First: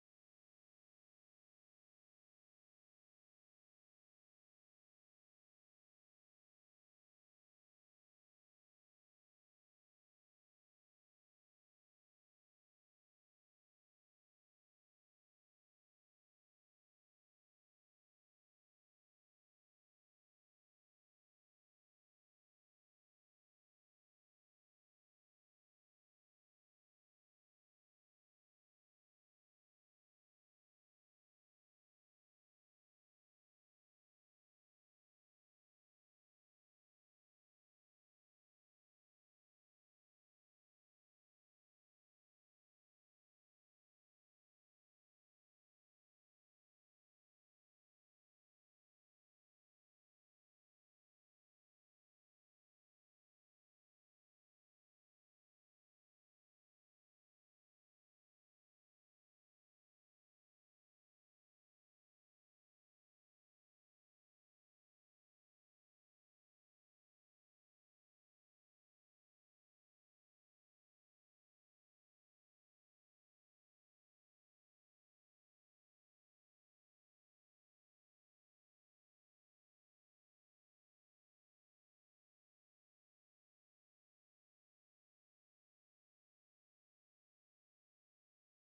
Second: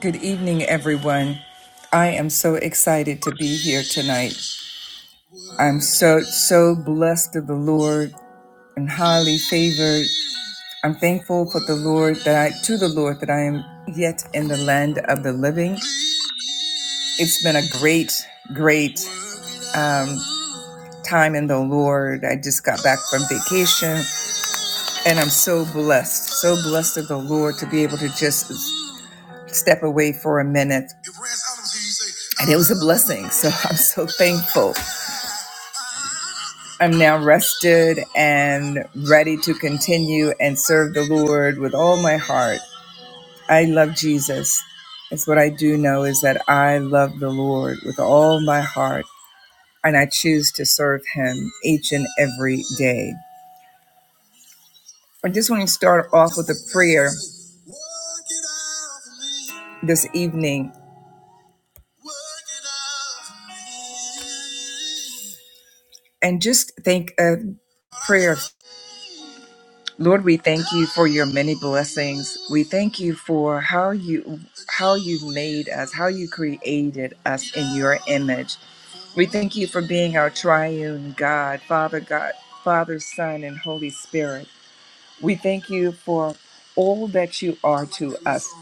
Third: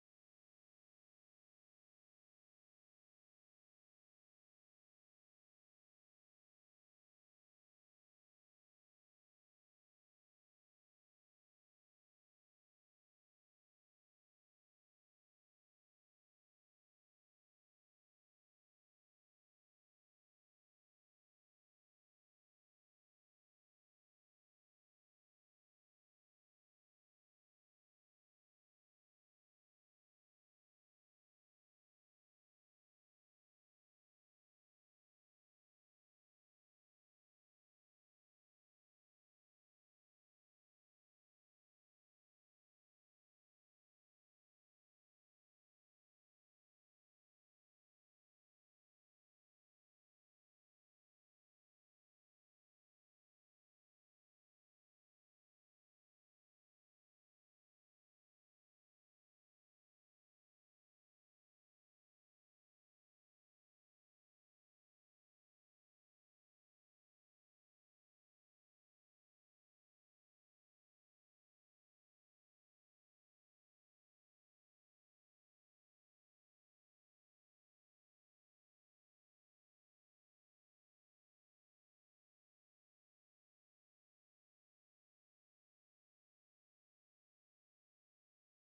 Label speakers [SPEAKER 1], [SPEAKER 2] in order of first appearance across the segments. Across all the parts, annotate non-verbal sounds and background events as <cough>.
[SPEAKER 1] Good evening, everyone. I am so excited to be here tonight. I'm so, so blessed of the Lord and highly favored. I'm thankful for the Lord that I, to the Lord that I am yet in the land of the living. It's been a great, great time in the Lord. I just got back from vacation and I'm so blessed, so blessed of the Lord to be able to just step away for a minute. And it was a blessing. So <laughs> I'm so thankful. I'm now rested and ready to continue and serve the Lord with all my heart. I love Jesus. That's what I do know is that I love the Lord with all my heart and I choose to serve him each and every day. I just want to start off with a prayer this evening and just think a prayer. Lord, we thank you for your many blessings. We thank you for how you how you made us, how you created us in your image. We thank you for being our triune God, Father God, Father, Son, and Holy Spirit. We thank you for all that you are to us.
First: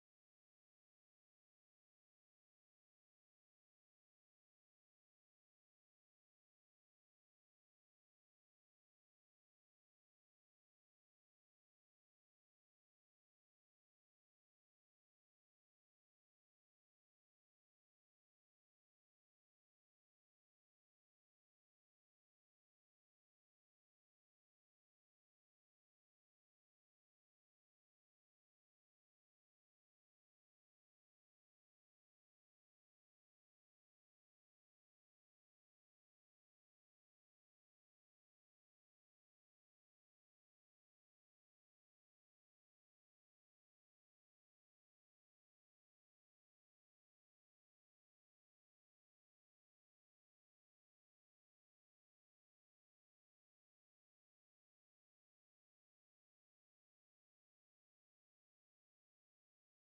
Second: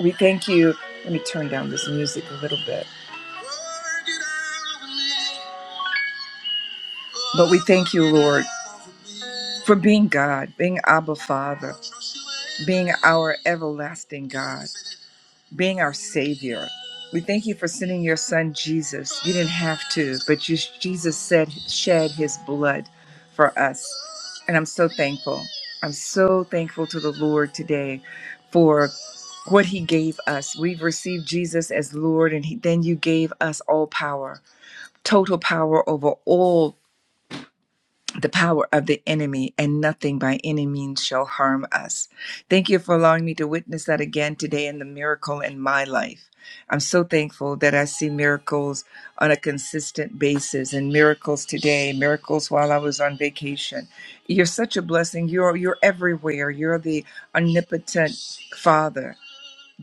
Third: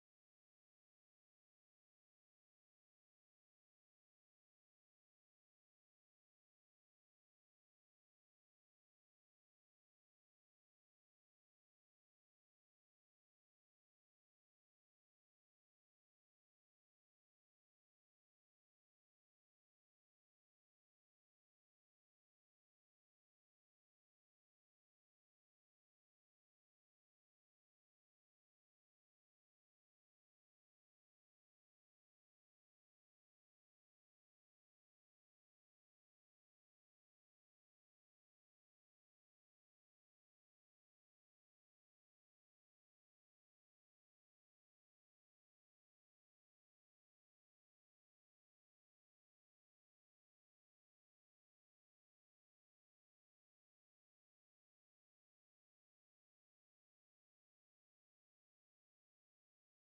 [SPEAKER 1] We thank you. Let me turn down this music a little bit. But we thank you, Lord, for being God, being Abba Father, being our everlasting God. being our Savior. We thank you for sending your Son Jesus. You didn't have to, but you, Jesus said, shed his blood for us. And I'm so thankful. I'm so thankful to the Lord today for what he gave us. We've received Jesus as Lord, and he, then you gave us all power, total power over all the power of the enemy, and nothing by any means shall harm us. Thank you for allowing me to witness that again today in the miracle in my life. I'm so thankful that I see miracles on a consistent basis and miracles today, miracles while I was on vacation. You're such a blessing. You're you're everywhere. You're the omnipotent Father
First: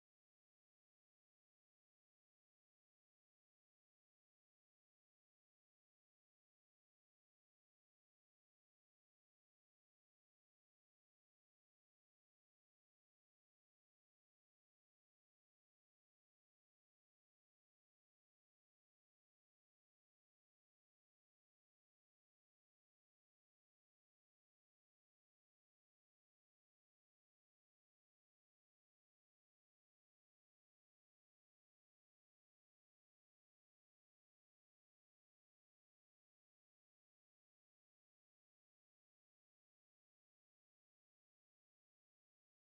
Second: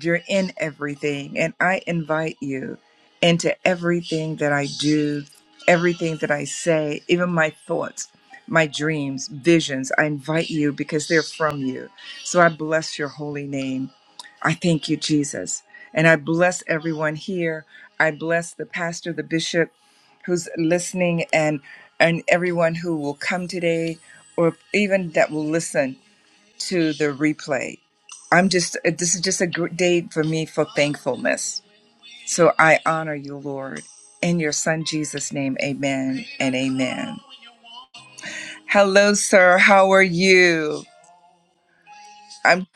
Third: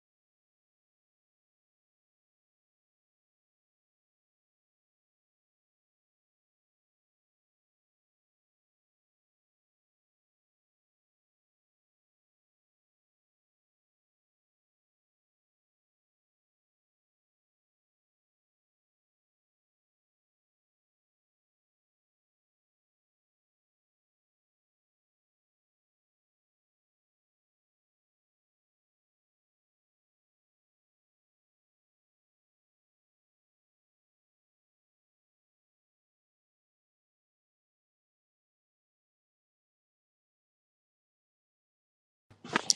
[SPEAKER 1] you're in everything. And I invite you into everything that I do, everything that I say, even my thoughts, my dreams, visions. I invite you because they're from you. So I bless your holy name. I thank you, Jesus. And I bless everyone here. I bless the pastor, the bishop who's listening and and everyone who will come today or even that will listen to the replay. I'm just, uh, this is just a gr- day for me for thankfulness. So I honor you, Lord. In your son Jesus' name, amen and amen. Hello, sir. How are you? I'm,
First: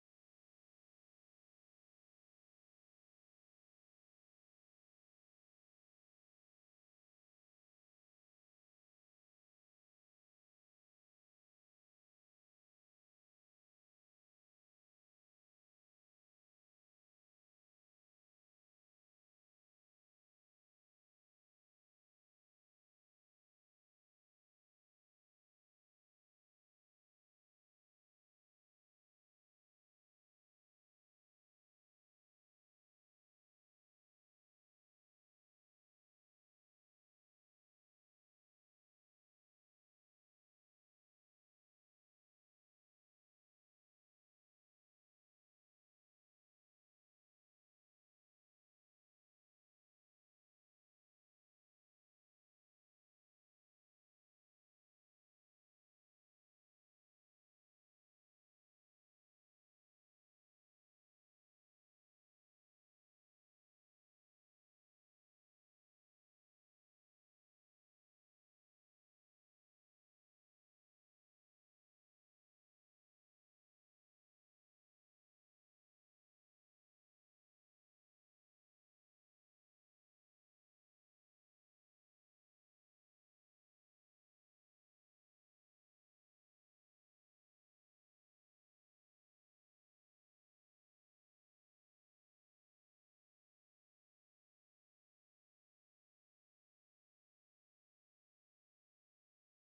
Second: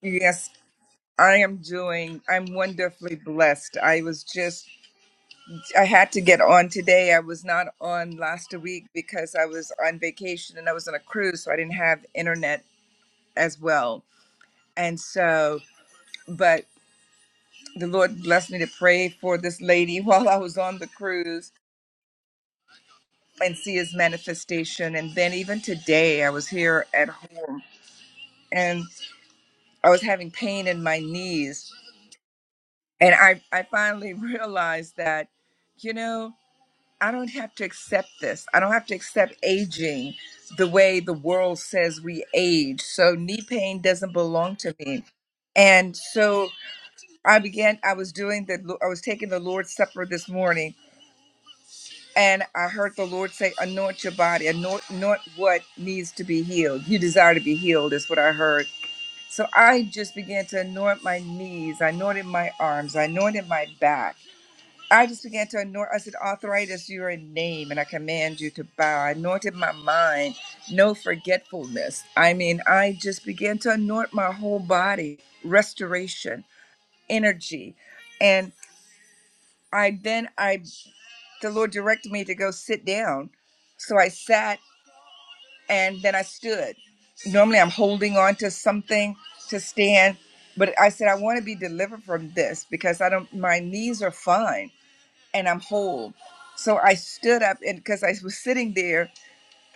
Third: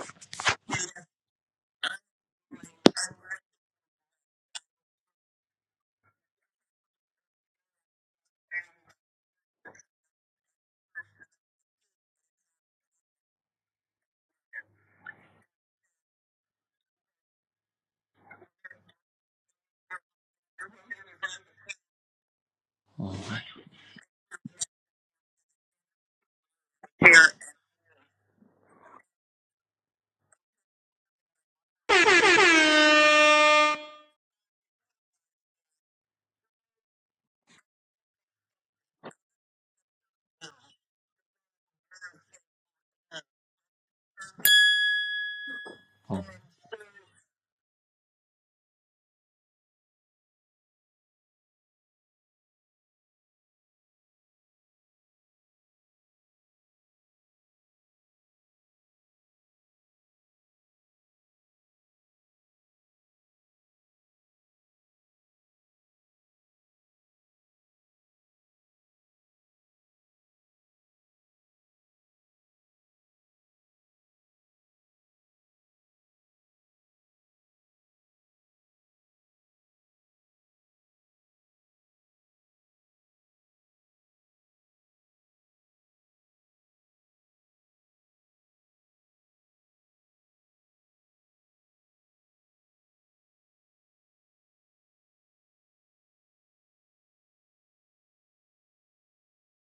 [SPEAKER 1] yes, I am doing, I'm wonderfully blessed. I was just, I had to get on today. I was not on last week because I was on vacation and I was on a cruise, so I didn't have internet as well. And so, but the Lord blessed me to pray for this lady <laughs> while I was on the cruise and see his manifestation. And then even today, I was here at home and I was having pain in my knees. And I, I
[SPEAKER 2] <laughs>
[SPEAKER 1] finally <laughs> realized that, you know, I don't have to accept this. I don't have to accept aging the way the world says we age. So knee pain doesn't belong to me. And so I began, I was doing the, I was taking the Lord's Supper this morning And I heard the Lord say, anoint your body, anoint, anoint what needs to be healed. You desire to be healed, is what I heard. So I just began to anoint my knees. I anointed my arms. I anointed my back. I just began to anoint. I said, arthritis, you're a name, and I command you to bow. I anointed my mind, no forgetfulness. I mean, I just began to anoint my whole body, restoration, energy. And I then I the Lord directed me to go sit down. So I sat and then I stood. Normally I'm holding on to something to stand, but I said, I want to be delivered from this because I don't, my knees are fine and I'm whole. So I stood up and because I was sitting there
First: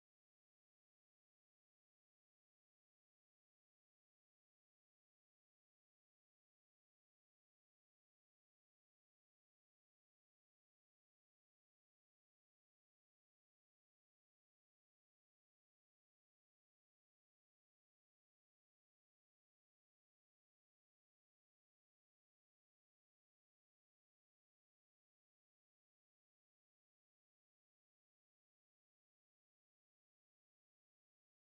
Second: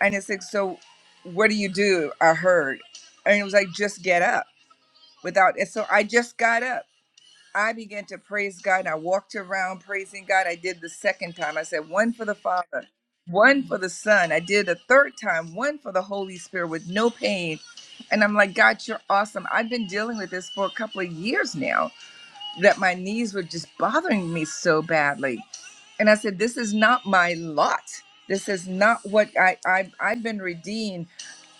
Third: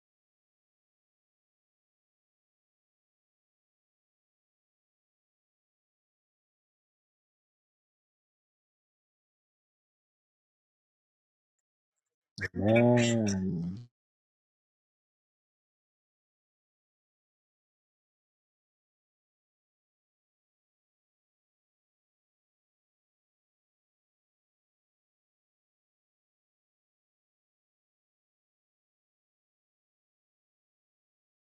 [SPEAKER 1] and it said, So what do you do? I heard. And it was like, just get up without, and so I just got up I began to praise God. I walked around praising God. I did the second time. I said, one for the Father, one for the Son. I did a third time, one for the Holy Spirit with no pain. And I'm like, God, you're awesome. I've been dealing with this for a couple of years now that my knees were just bothering me so badly. And I said, this is not my lot. This is not what I, I, I've been redeemed.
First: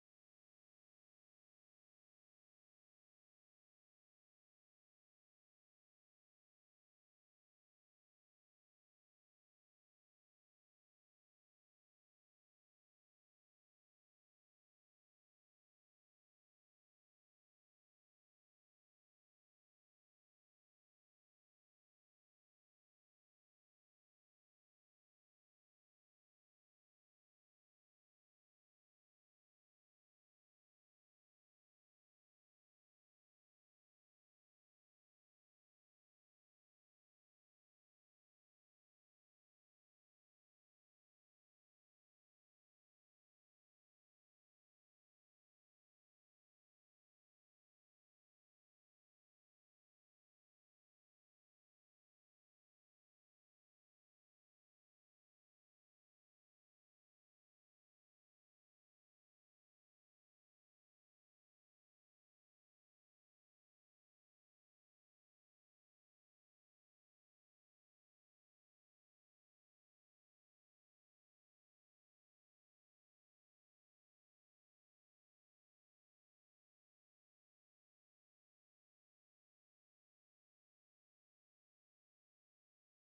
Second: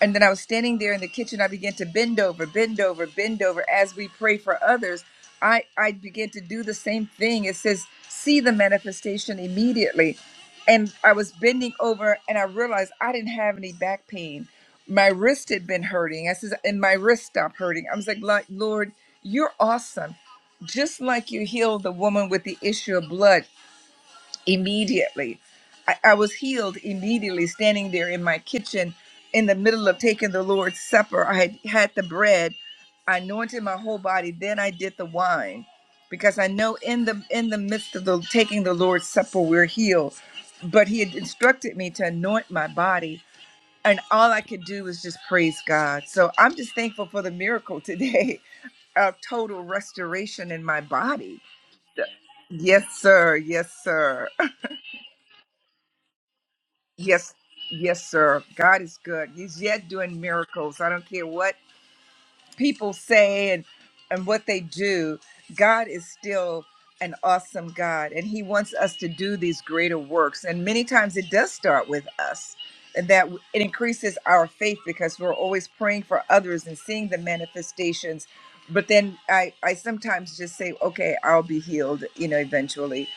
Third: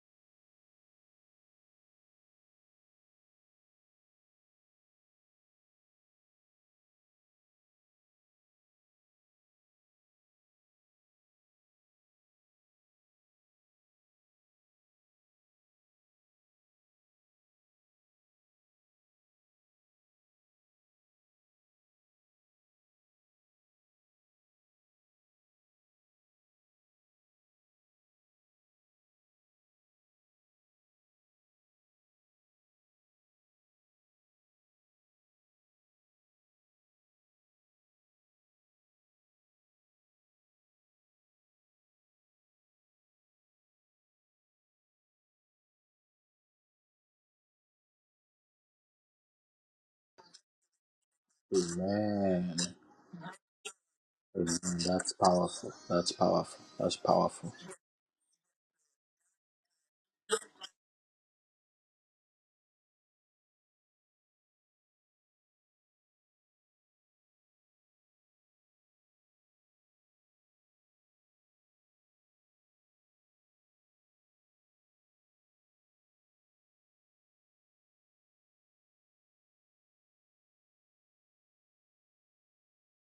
[SPEAKER 1] And then I was standing there in the kitchen. I began to bend over, bend over, bend over as we pray for others. I, I began to do the same thing. It says, see the manifestation immediately. And I was bending over and I realized I didn't have any back pain. My wrist had been hurting. I says, and my wrist stopped hurting. I was like, "Lo- Lord, you're awesome. Just like you healed the woman with the issue of blood, immediately. I, I was healed immediately standing there in my kitchen in the middle of taking the Lord's Supper. I had had the bread, I anointed my whole body, then I did the wine because I know in the in the midst of the taking the Lord's Supper we're healed. But he had instructed me to anoint my body and all I could do was just praise God. So I'm just thankful for the miracle today <laughs> of total restoration in my body. Yes, sir. Yes, sir. Yes, yes, sir. God is good. He's yet doing miracles. I don't care what people say and and what they do god is still an awesome god and he wants us to do these greater works and many times it does start with us and that it increases our faith because we're always praying for others and seeing the manifestations but then i i sometimes just say okay i'll be healed you know eventually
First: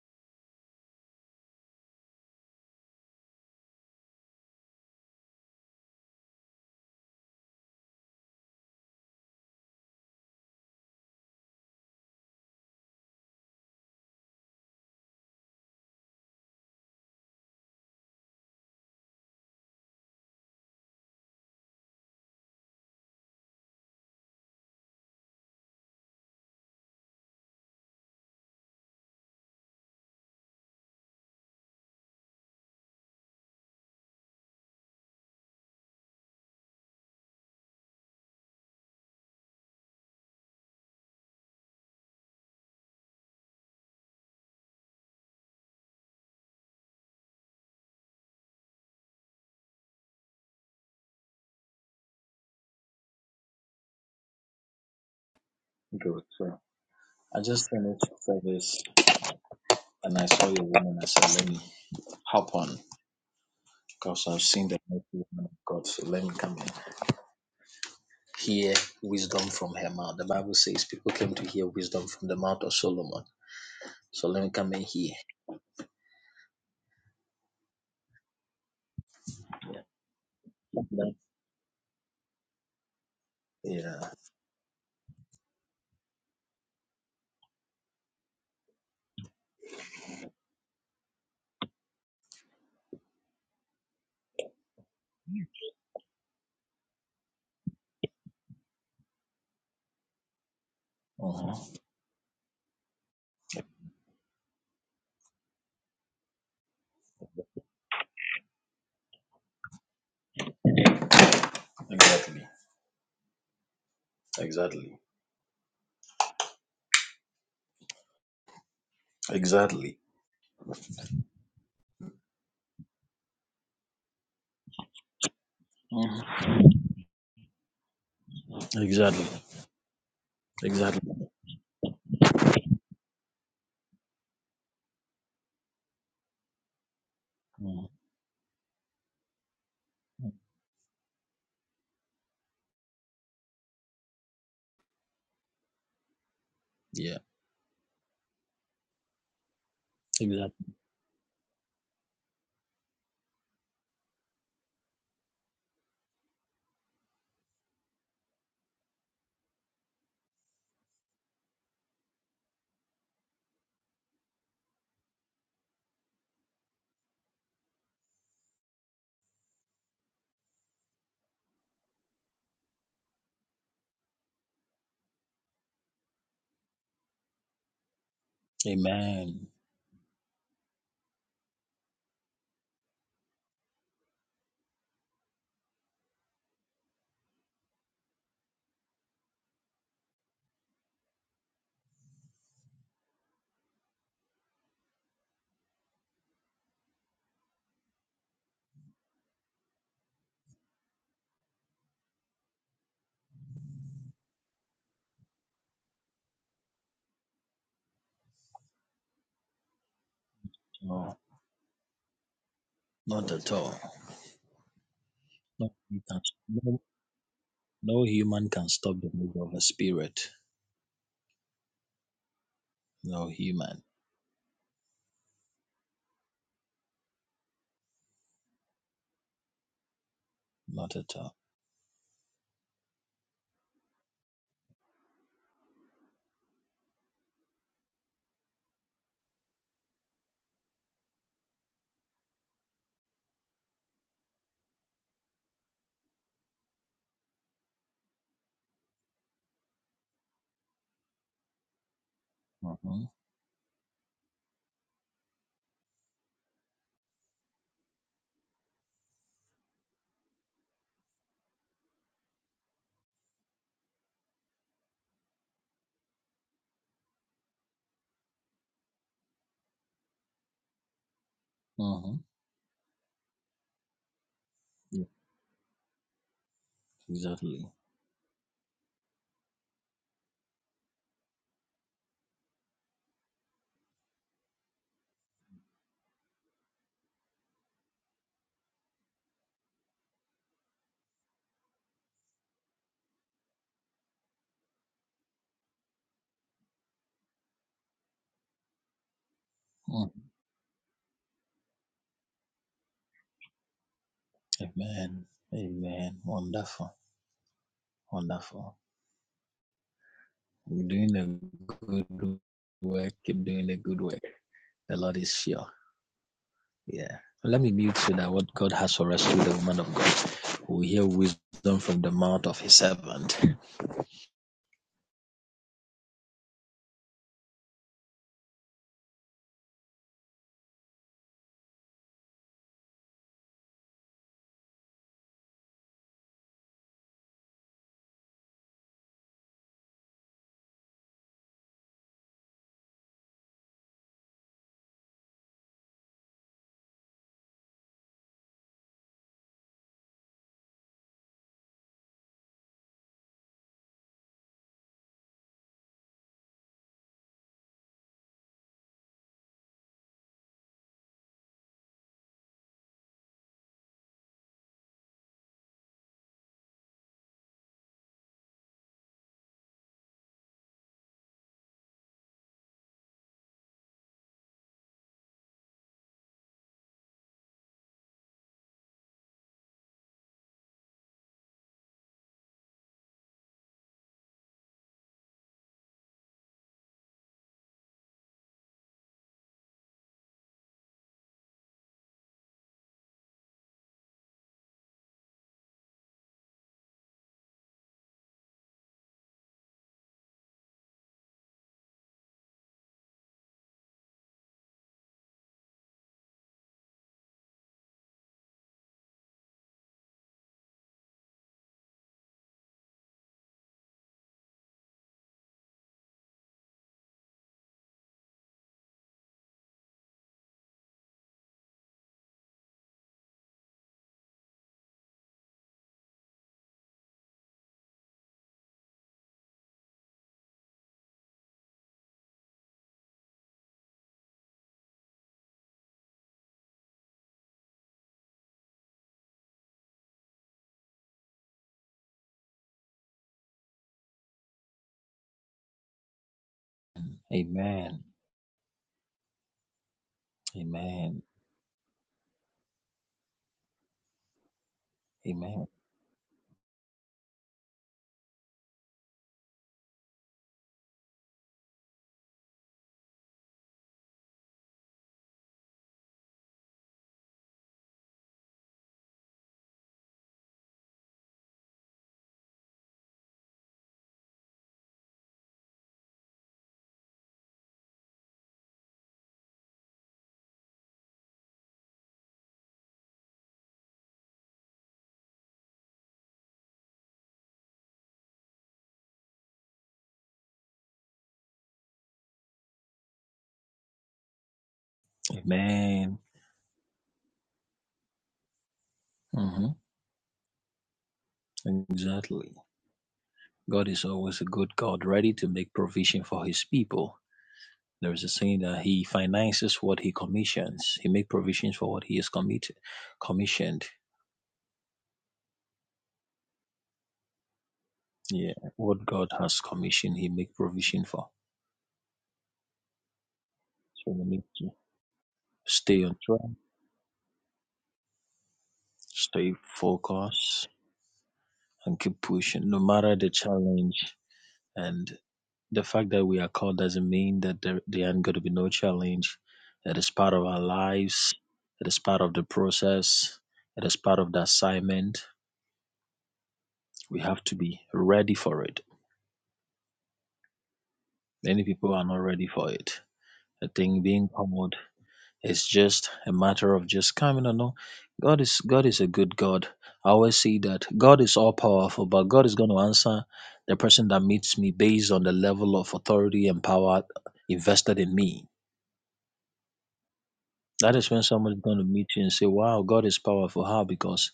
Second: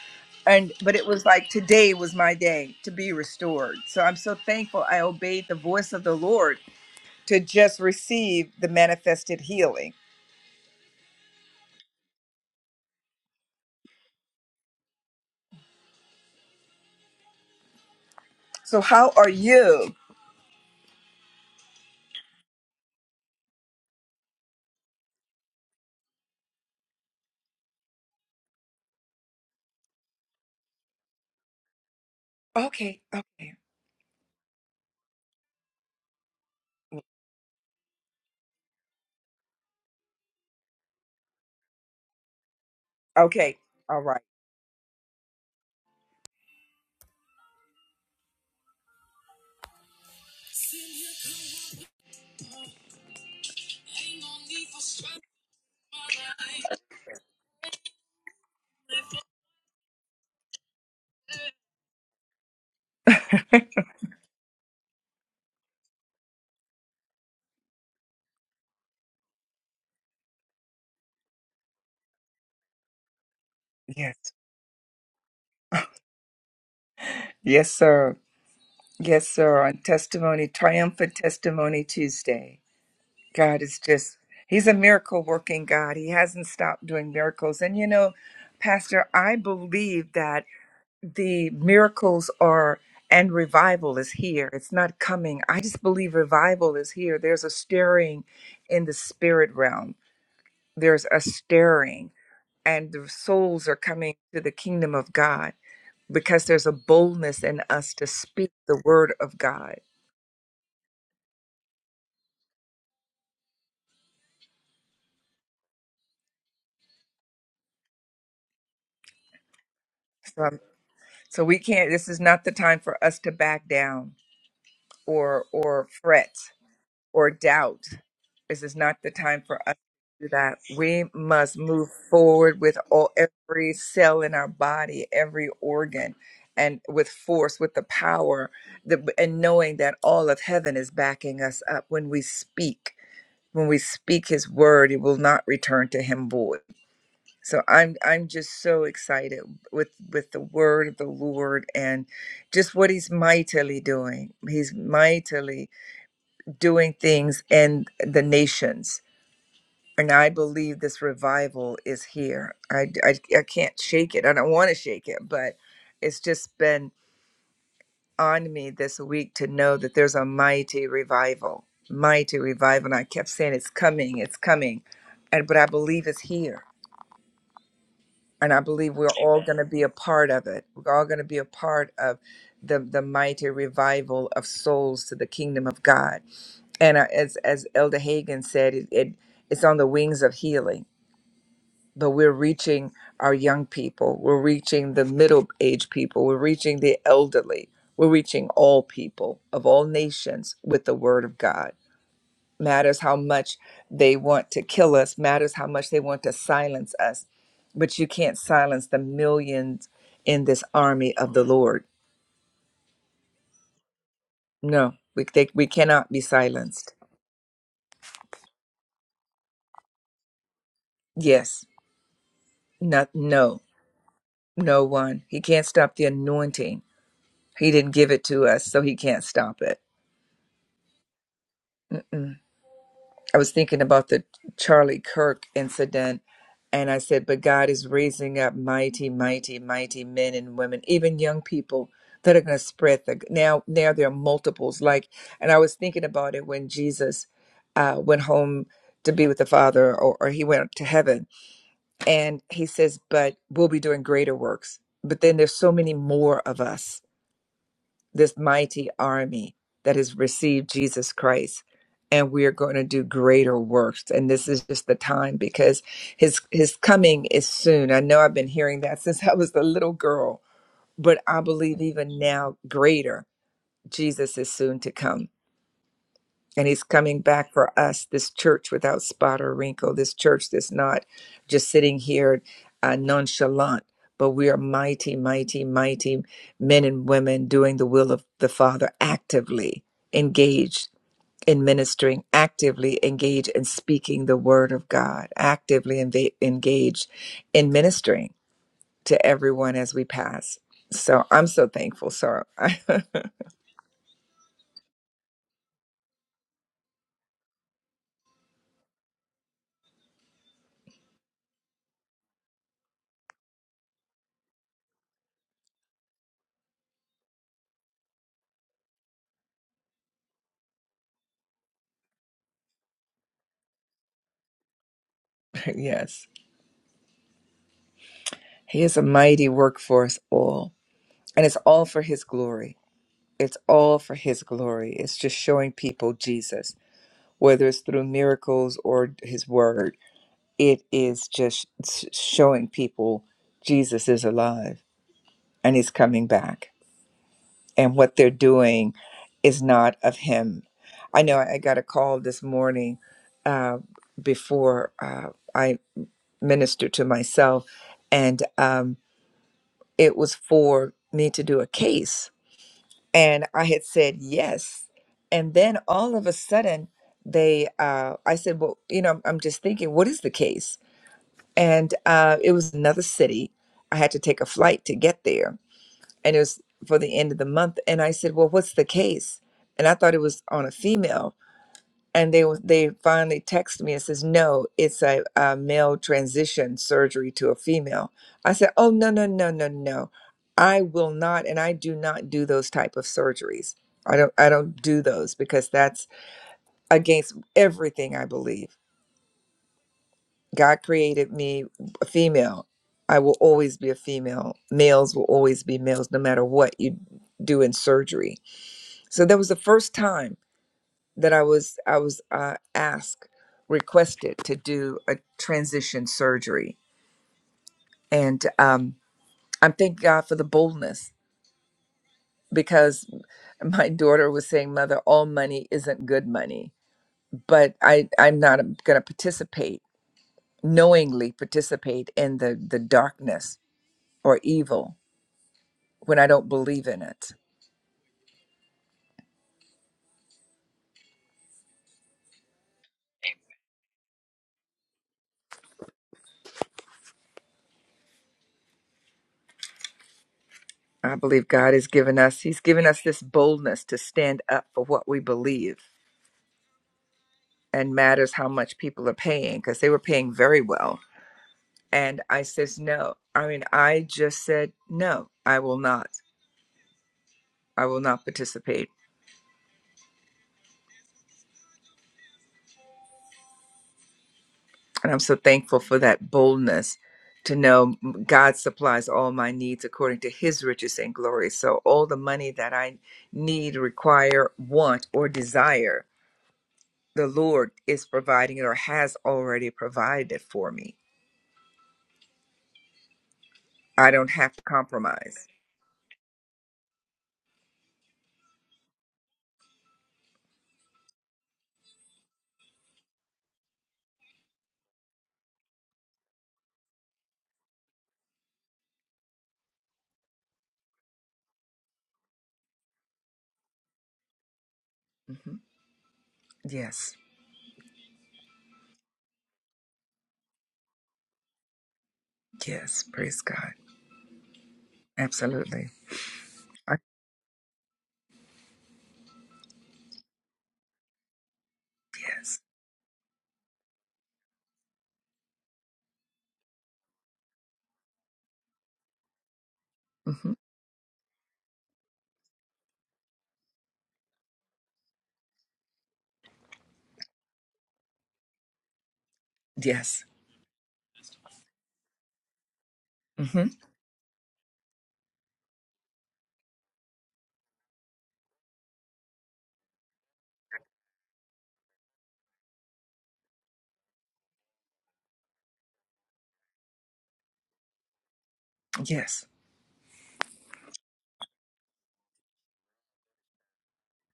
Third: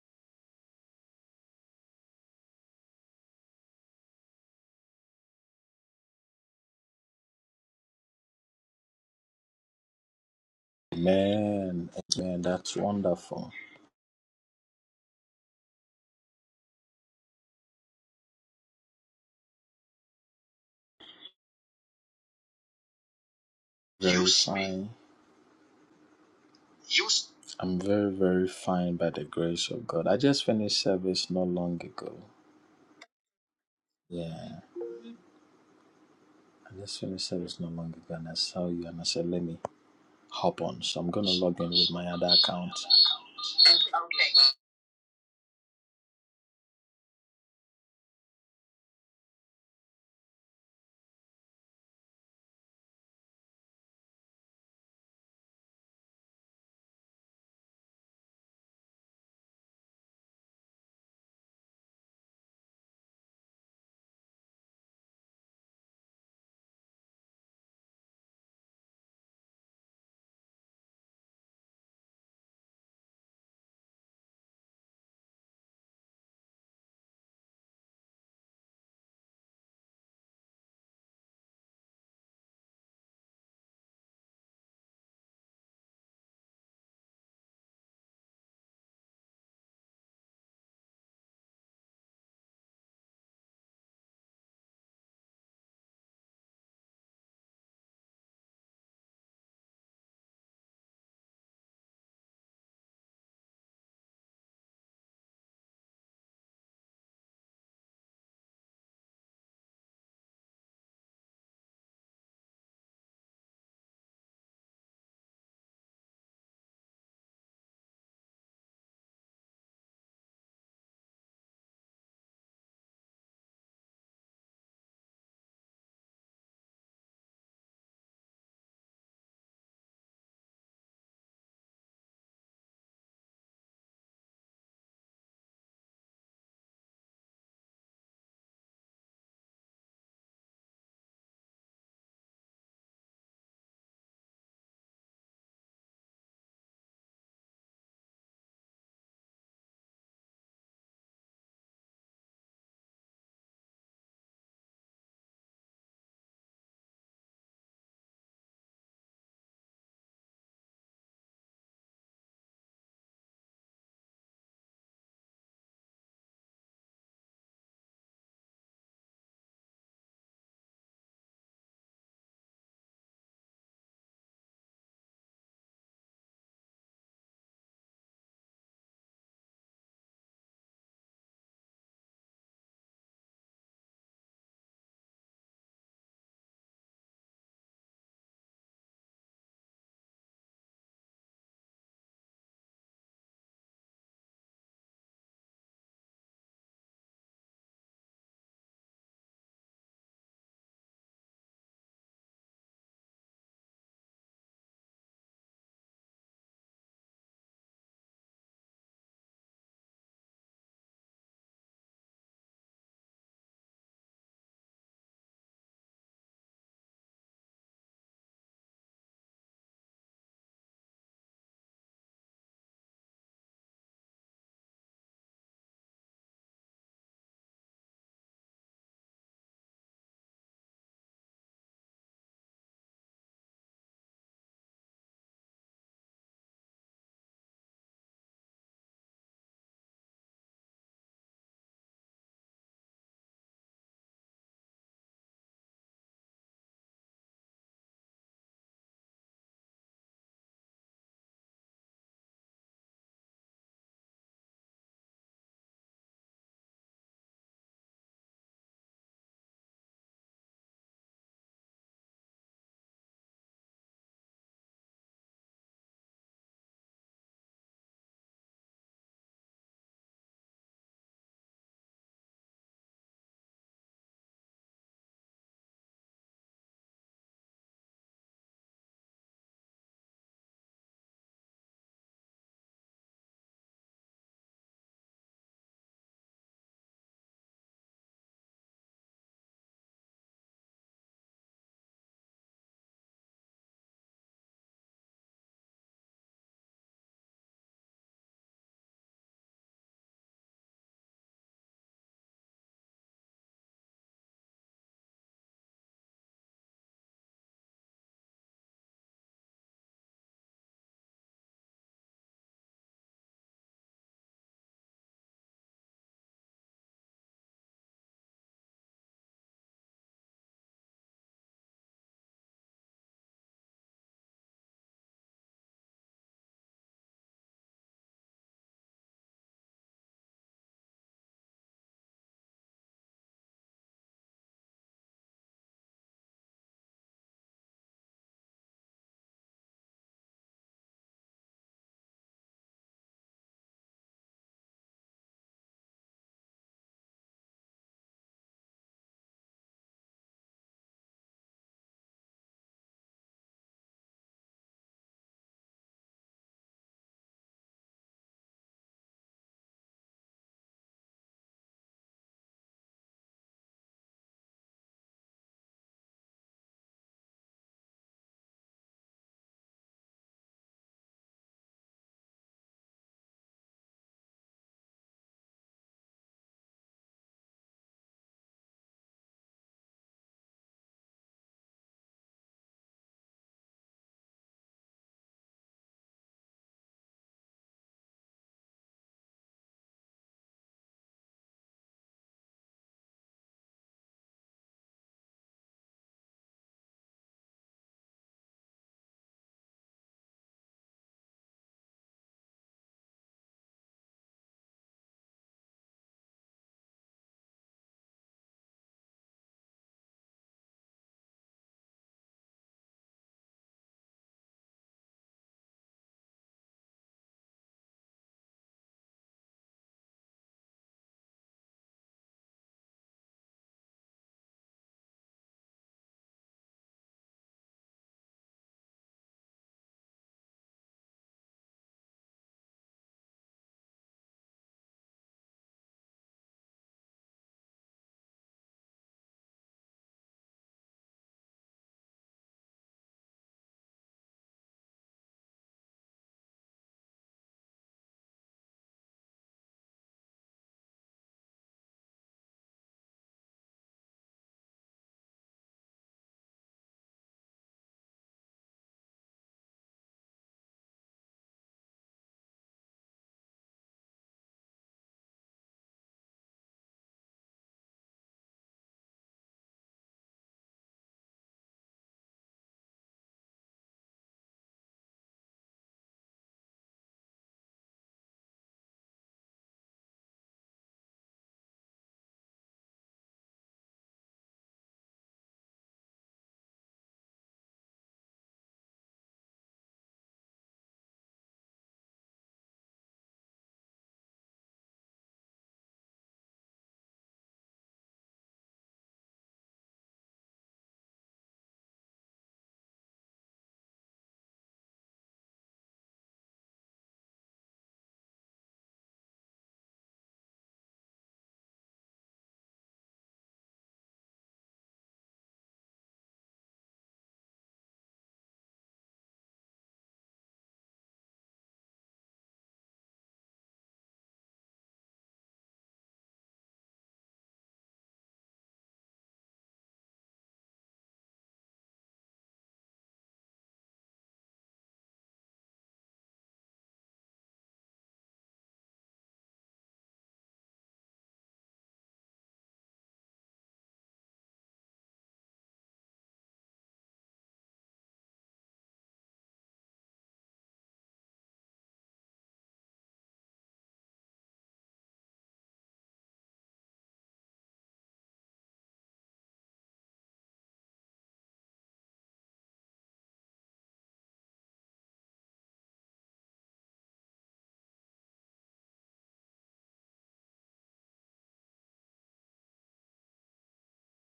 [SPEAKER 1] and but it was like today was my day to be restored so i'm so thankful i obeyed the voice of the lord to just receive the manifested healing. So how are you?
[SPEAKER 2] Use. Use.
[SPEAKER 1] Okay, okay, okay. All right.
[SPEAKER 2] Okay.
[SPEAKER 3] Good. So I just finished service and I saw your woman. I said, let me hop on because I've seen the mighty woman of God. So let me come and hear wisdom from her mouth. The Bible says people came to hear wisdom from the mouth of Solomon.
[SPEAKER 1] Yes,
[SPEAKER 3] So let me come and hear.
[SPEAKER 1] yes, sir. Yes, sir. On testimony, triumphant testimony Tuesday. God is
[SPEAKER 3] Yeah.
[SPEAKER 1] just, He's a miracle working God. He hasn't stopped doing miracles. And you know, Pastor, I believe that the miracles are and revival is here. It's not coming. I just believe revival is here. There's a stirring in the spirit realm there's a
[SPEAKER 3] uh huh.
[SPEAKER 1] stirring and the souls are coming to the kingdom of God because there's a boldness in us to speak the word of God.
[SPEAKER 3] Exactly. Exactly. Exactly.
[SPEAKER 1] So, so we can't this is not the time for us to back down or or
[SPEAKER 3] Mhm.
[SPEAKER 1] fret. or doubt. This is not the
[SPEAKER 3] Exactly.
[SPEAKER 1] time for us to do that. We
[SPEAKER 3] Exactly.
[SPEAKER 1] must move forward with all every cell in our body, every organ, and with force, with the
[SPEAKER 3] Mhm.
[SPEAKER 1] power, the, and knowing that all of heaven is backing us up when we speak. When we speak His word, it will not return to Him void.
[SPEAKER 3] Yeah.
[SPEAKER 1] So I'm I'm just so excited with with the
[SPEAKER 3] Exactly.
[SPEAKER 1] word of the Lord and just what He's mightily doing. He's mightily doing things in the nations. And I believe this revival is here. I, I, I can't shake it. I don't want to shake it, but it's just been on me this week to know that there's a mighty revival, mighty revival. And I kept saying, it's coming, it's coming. And, but I believe it's here. And I believe we're all
[SPEAKER 3] Amen.
[SPEAKER 1] going to be a part of it. We're all going to be a part of the, the mighty revival of souls to the kingdom of God and uh, as as elder Hagen said it, it it's on the wings of healing but we're reaching our young people we're reaching the middle aged people we're reaching the elderly we're reaching all people of all nations with the word of god matters how much they want to kill us matters how much they want to silence us but you can't silence the millions in this army
[SPEAKER 3] No,
[SPEAKER 1] of the lord
[SPEAKER 3] not at all.
[SPEAKER 1] no we, they, we
[SPEAKER 3] No, you
[SPEAKER 1] cannot be
[SPEAKER 3] can't.
[SPEAKER 1] silenced
[SPEAKER 3] No human can stop the move of a spirit.
[SPEAKER 1] yes not
[SPEAKER 3] No
[SPEAKER 1] no
[SPEAKER 3] human,
[SPEAKER 1] No one. He can't stop the anointing. He didn't give it to us, so he can't stop it.
[SPEAKER 3] not at all.
[SPEAKER 1] Mm-mm. I was thinking about the Charlie Kirk incident, and I said, But God is raising up mighty, mighty, mighty men and women, even young people that are going to spread the. Now, now there are multiples. Like, and I was thinking about it when Jesus uh, went home to be with the Father, or, or he went to heaven, and he says,
[SPEAKER 3] Mm-hmm.
[SPEAKER 1] But we'll be doing greater works. But then there's so many more of us this mighty army that has received Jesus Christ and we are going to do greater works and this is just the time because his his coming is soon. I know I've been hearing that <laughs> since I was a little girl, but I believe
[SPEAKER 3] Mm-hmm.
[SPEAKER 1] even now greater Jesus is soon to
[SPEAKER 3] Yeah,
[SPEAKER 1] come. And he's coming back
[SPEAKER 3] exactly.
[SPEAKER 1] for us, this church without spot or wrinkle, this church that's not just sitting here uh, nonchalant, but we are mighty, mighty, mighty men and women doing the will of the Father actively engaged in ministering, actively engaged in speaking the word of God, actively enva- engaged in ministering to everyone as we
[SPEAKER 3] Mm.
[SPEAKER 1] pass. So I'm so thankful. So, <laughs>
[SPEAKER 3] Amen. Amen. Wonderful. Wonderful. You're doing a good work. Keep doing the good work. The Lord is sure. Yeah. Let me mute so that what God has for us through the woman of God we hear wisdom from the mouth of his servant.
[SPEAKER 1] yes, he is a mighty work for us all. And it's all for his glory. It's all for his glory. It's just showing people Jesus, whether it's through miracles or his word. It is just s- showing people Jesus is alive and he's coming back. And what they're doing is not of him. I know I got a call this morning uh, before uh, I ministered to myself, and um, it was for me to do a case and I had said yes. And then all of a sudden, they, uh, I said, well, you know, I'm just thinking, what is the case? And uh, it was another city. I had to take a flight to get there, and it was for the end of the month. And I said, well, what's the case? And I thought it was on a female and they they finally texted me and says no it's a, a male transition surgery to a female i said oh no no no no no i will not and i do not do those type of surgeries i don't i don't do those because that's against everything i believe god created me a female i will always be a female males will always be males no matter what you do in surgery so that was the first time that I was I was uh, asked requested to do a transition surgery, and um, I'm thank God for the boldness because <laughs> my daughter was saying, "Mother, all money isn't good money," but I I'm not going to participate knowingly participate in the the darkness or evil when I don't believe in it.
[SPEAKER 3] Amen.
[SPEAKER 1] I
[SPEAKER 3] Amen.
[SPEAKER 1] believe God has given us He's given us this boldness to stand up for what we
[SPEAKER 3] Amen.
[SPEAKER 1] believe and matters how much people are paying because they were paying very well And I says, no. I mean, I just said, no, I will not. I will not participate. And I'm so thankful for that boldness to know God supplies all my needs according to his riches and glory. So all the money that I need, require, want, or desire, the Lord is providing it or has already provided it for me. I don't have to compromise.
[SPEAKER 3] Amen. hmm Exactly. God is always a good God, ready to make provision for his people. There is a saying that he finances what he commissions. He makes provisions for what he is committed, commissioned.
[SPEAKER 1] hmm Yes.
[SPEAKER 3] Yeah, what God has commissioned, He make provision for.
[SPEAKER 1] Yes. Praise God.
[SPEAKER 3] So we need to
[SPEAKER 1] Absolutely.
[SPEAKER 3] stay on track,
[SPEAKER 1] I,
[SPEAKER 3] stay focused, and keep
[SPEAKER 1] yes.
[SPEAKER 3] pushing, no matter the challenge. And the fact that we are called doesn't mean that there, there aren't going to be no challenge. It is part of
[SPEAKER 1] hmm
[SPEAKER 3] our lives. It is part of the process. It is part of the assignment. We have to be ready for it.
[SPEAKER 1] Yes.
[SPEAKER 3] Many people are not ready for it.
[SPEAKER 1] Mm-hmm.
[SPEAKER 3] I think being called It's just a matter of just coming and know God is God is a good God. I always see that God is all powerful, but God is going to answer the person that meets me based on the level of authority and power invested in me.
[SPEAKER 1] Yes.
[SPEAKER 3] That is when somebody's going to meet you and say, "Wow, God is powerful." How? Because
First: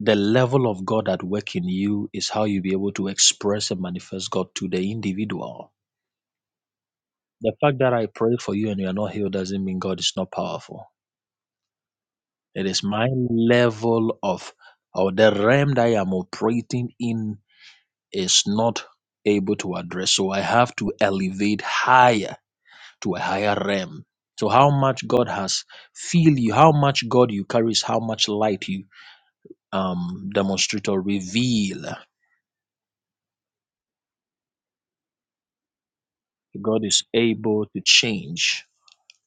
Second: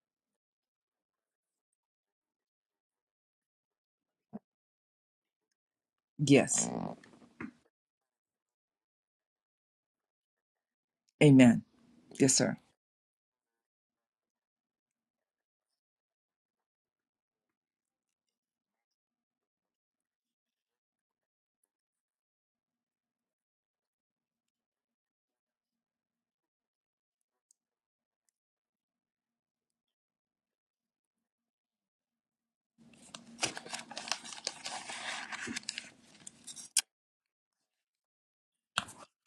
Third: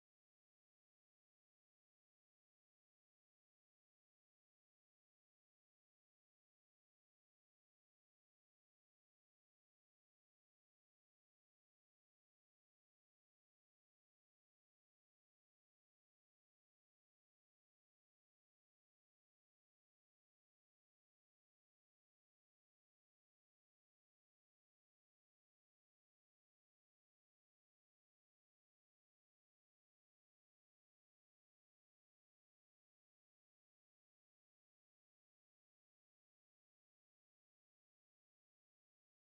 [SPEAKER 3] the level of God at work in you is how you be able to express and manifest God to the individual.
[SPEAKER 1] Yes.
[SPEAKER 3] The fact that I pray for you and you are not healed doesn't mean God is not powerful.
[SPEAKER 1] Amen. Yes, sir.
[SPEAKER 3] It is my level of or the realm that I am operating in is not able to address. So I have to elevate higher to a higher realm. So how much God has feel you, how much God you carry is how much light you um demonstrate or reveal. God is able to change.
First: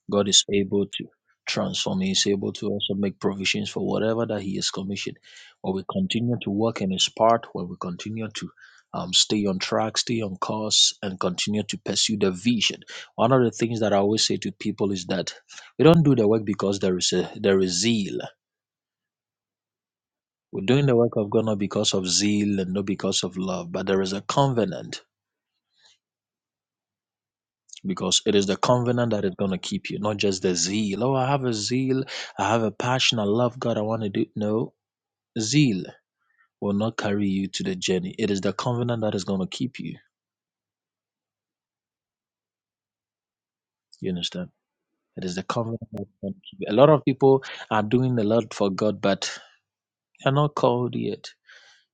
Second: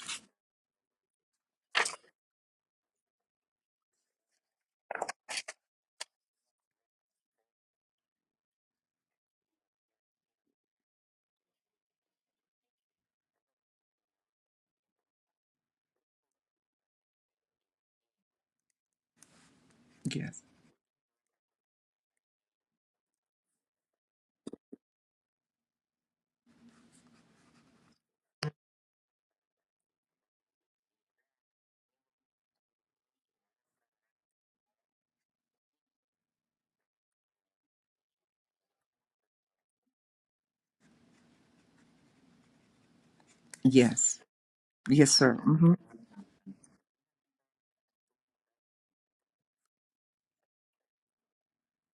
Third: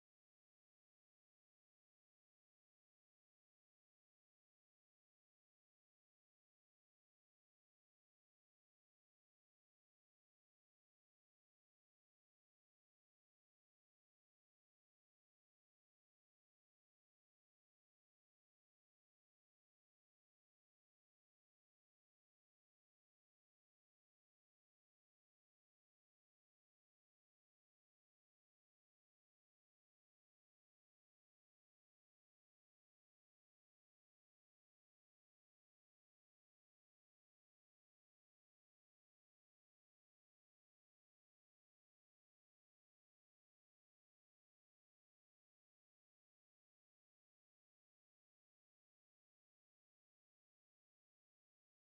[SPEAKER 3] God is able to transform. He is able to also make provisions for whatever that He has commissioned. When we continue to work in His part, when we continue to um, stay on track, stay on course, and continue to pursue the vision. One of the things that I always say to people is that we don't do the work because there is a there is zeal.
[SPEAKER 1] Yes.
[SPEAKER 3] We're doing the work of God not because of zeal and not because of love, but there is a covenant because it is the covenant that is going to keep you, not just the zeal. Oh, I have a zeal. I have a passion. I love God. I want to do. No, zeal will not carry you to the journey. It is the covenant that is going to keep you. You
[SPEAKER 1] Yes.
[SPEAKER 3] understand?
[SPEAKER 1] Yes,
[SPEAKER 3] It
[SPEAKER 1] sir.
[SPEAKER 3] is the
[SPEAKER 1] hmm
[SPEAKER 3] covenant that is going to keep you. A lot of people are doing a lot for God, but they are not called yet.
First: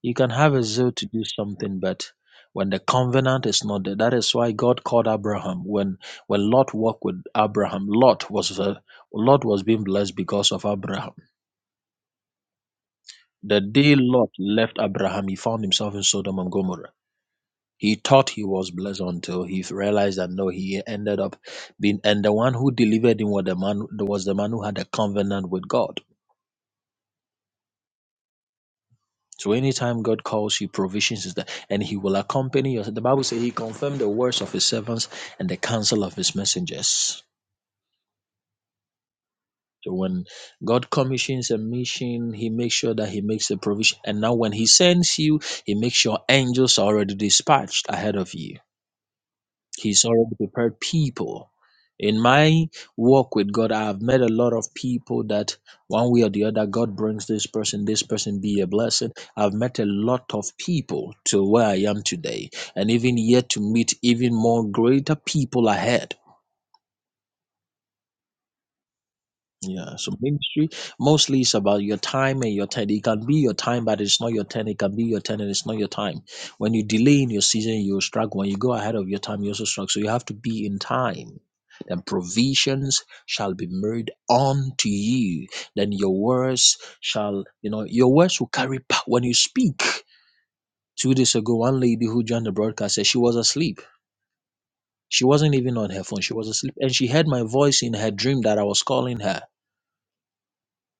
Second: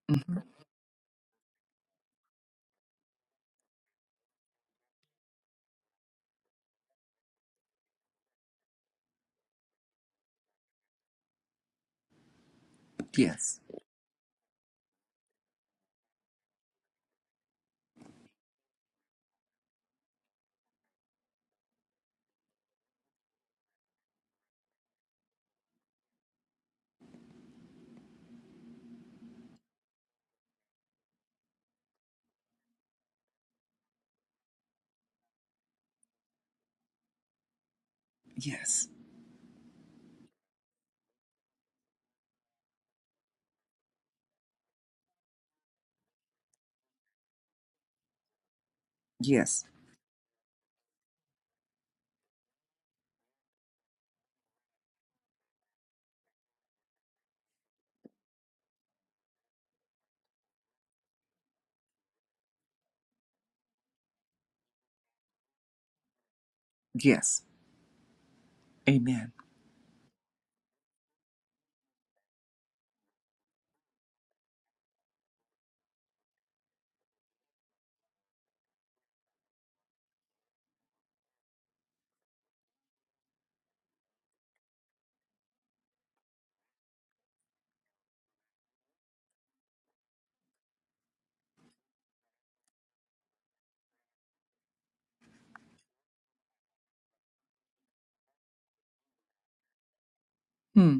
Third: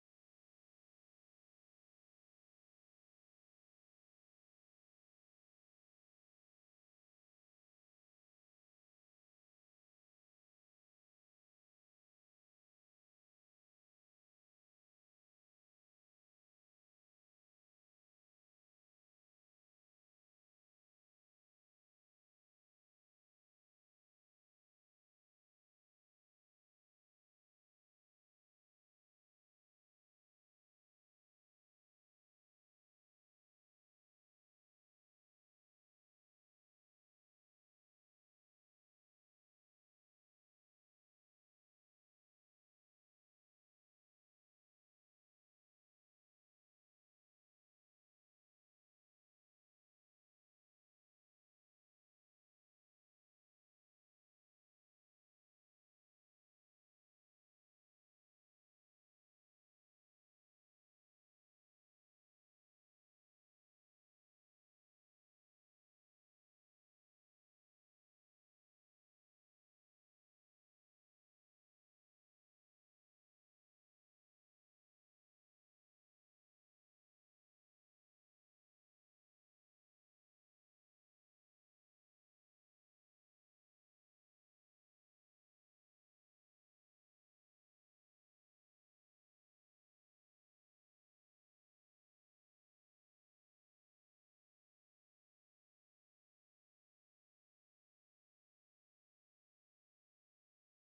[SPEAKER 3] You can
[SPEAKER 1] hmm
[SPEAKER 3] have a zeal to do something, but when the covenant is not there, that is why God called Abraham. When when Lot walked with Abraham, Lot was a, Lot was being blessed because of Abraham
[SPEAKER 1] Yes.
[SPEAKER 3] The day Lot left Abraham, he found himself in Sodom and Gomorrah. He thought he was blessed until he realized that no, he ended up being. And the one who delivered him was the man, was the man who had a covenant with God. So anytime God calls you, provisions is there, and He will accompany you. The Bible says He confirmed the words of His servants and the counsel of His messengers.
[SPEAKER 1] Yes.
[SPEAKER 3] So when God commissions a mission, He makes sure that He makes a provision. And now when He sends you, He makes sure angels are already dispatched ahead of you.
[SPEAKER 1] Yes.
[SPEAKER 3] He's already prepared people. In my walk with God, I've met a lot of people that one way or the other, God brings this person, this person be a blessing. I've met a lot of people to where I am today, and even yet to meet even more greater people ahead.
[SPEAKER 1] Yes. Amen.
[SPEAKER 3] Yeah, so ministry mostly is about your time and your talent. It can be your time, but it's not your ten. It can be your ten, and it's not your time. When you delay in your season, you struggle. When you go ahead of your time, you also struggle. So you have to be in time. Then provisions shall be made unto you. Then your words shall, you know, your words will carry power when you speak. Two days ago, one lady who joined the broadcast said she was asleep. She wasn't even on her phone. She was asleep. And she heard my voice in her dream that I was calling her
[SPEAKER 1] Hmm.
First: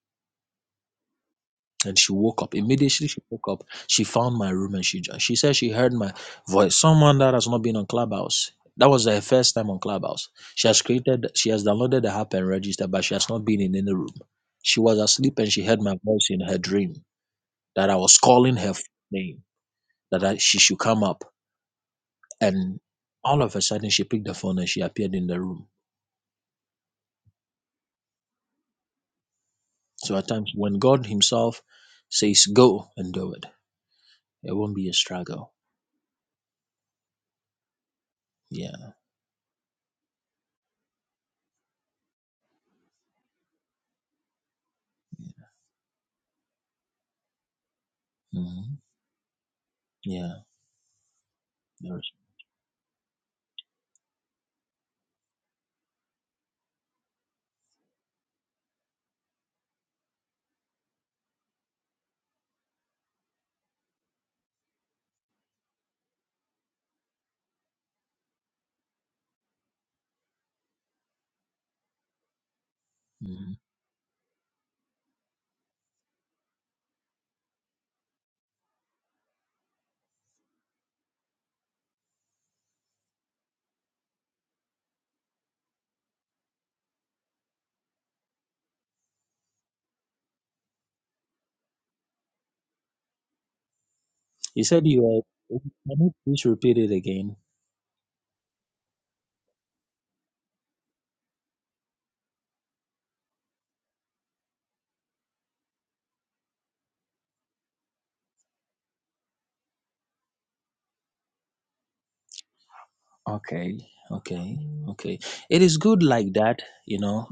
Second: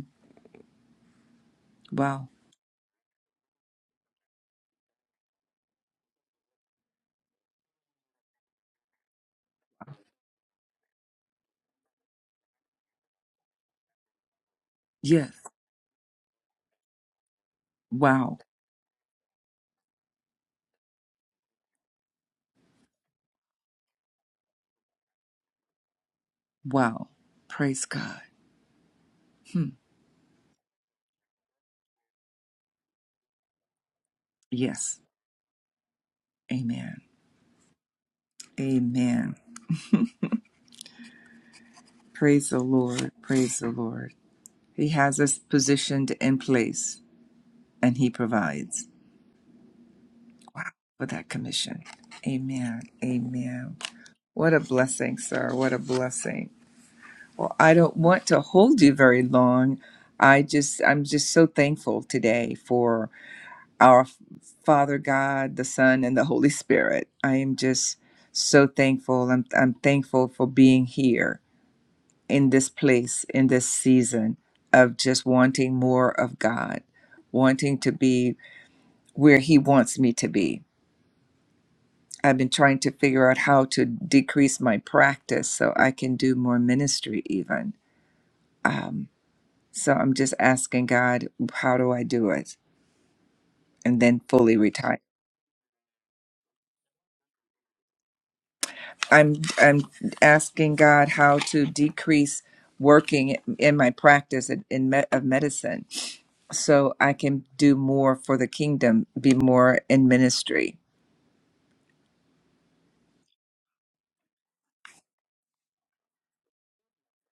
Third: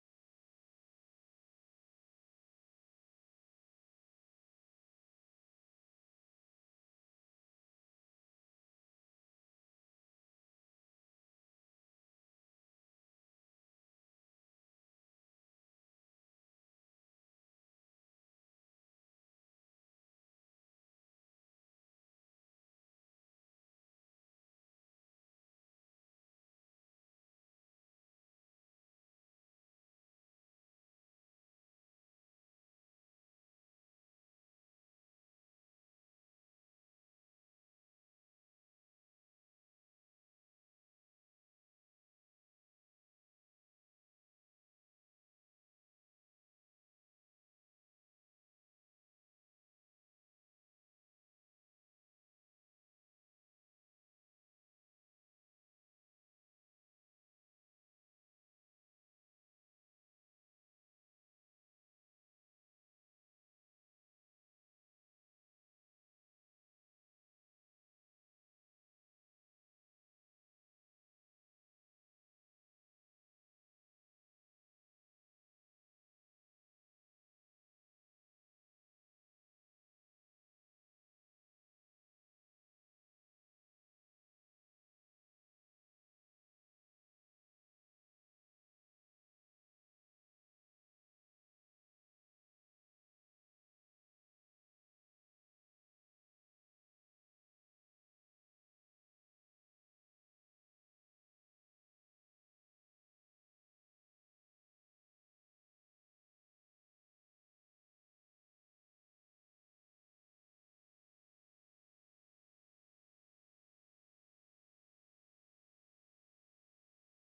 [SPEAKER 3] And she
[SPEAKER 1] Wow.
[SPEAKER 3] woke up. Immediately she woke up, she found my room and she jo- she said she heard my voice. Someone that has not been on Clubhouse. That was her first time on Clubhouse. She has created, she has downloaded the app and registered, but she has not been in any room. She was
[SPEAKER 1] Yes.
[SPEAKER 3] asleep and she heard my voice in her dream that I was
[SPEAKER 1] Wow.
[SPEAKER 3] calling her f- name, that I, she should come up. And all of a sudden, she picked the phone and she appeared in the room.
[SPEAKER 1] Wow. Praise God. Hmm.
[SPEAKER 3] So at times, when God Himself says, go and do it, it won't be a
[SPEAKER 1] Yes.
[SPEAKER 3] struggle.
[SPEAKER 1] Amen.
[SPEAKER 3] Yeah.
[SPEAKER 1] Amen. <laughs> Praise the Lord. Praise the Lord. He has us positioned in place and he
[SPEAKER 3] Mhm.
[SPEAKER 1] provides.
[SPEAKER 3] Yeah.
[SPEAKER 1] Wow. For that commission. Amen. Amen. What a blessing, sir. What a blessing. Well, I don't want to hold you very long. I just, I'm just so thankful today for our F- Father God, the Son, and the Holy Spirit. I am just so thankful. I'm, I'm thankful for being here in this place, in
[SPEAKER 3] Mhm.
[SPEAKER 1] this season of just wanting more of God, wanting to be where He wants me to be. I've been trying to figure out how to decrease my practice so I can do more ministry, even. Um, So I'm just asking God, how do I do it? And then fully
[SPEAKER 3] You said
[SPEAKER 1] retire.
[SPEAKER 3] you are. Can you please repeat it again?
[SPEAKER 1] I'm I'm asking God how to decrease working in my practice in, in me, of medicine, so I can do more for the kingdom, be more in ministry.
[SPEAKER 3] Okay, okay, okay. It is good like that, you know.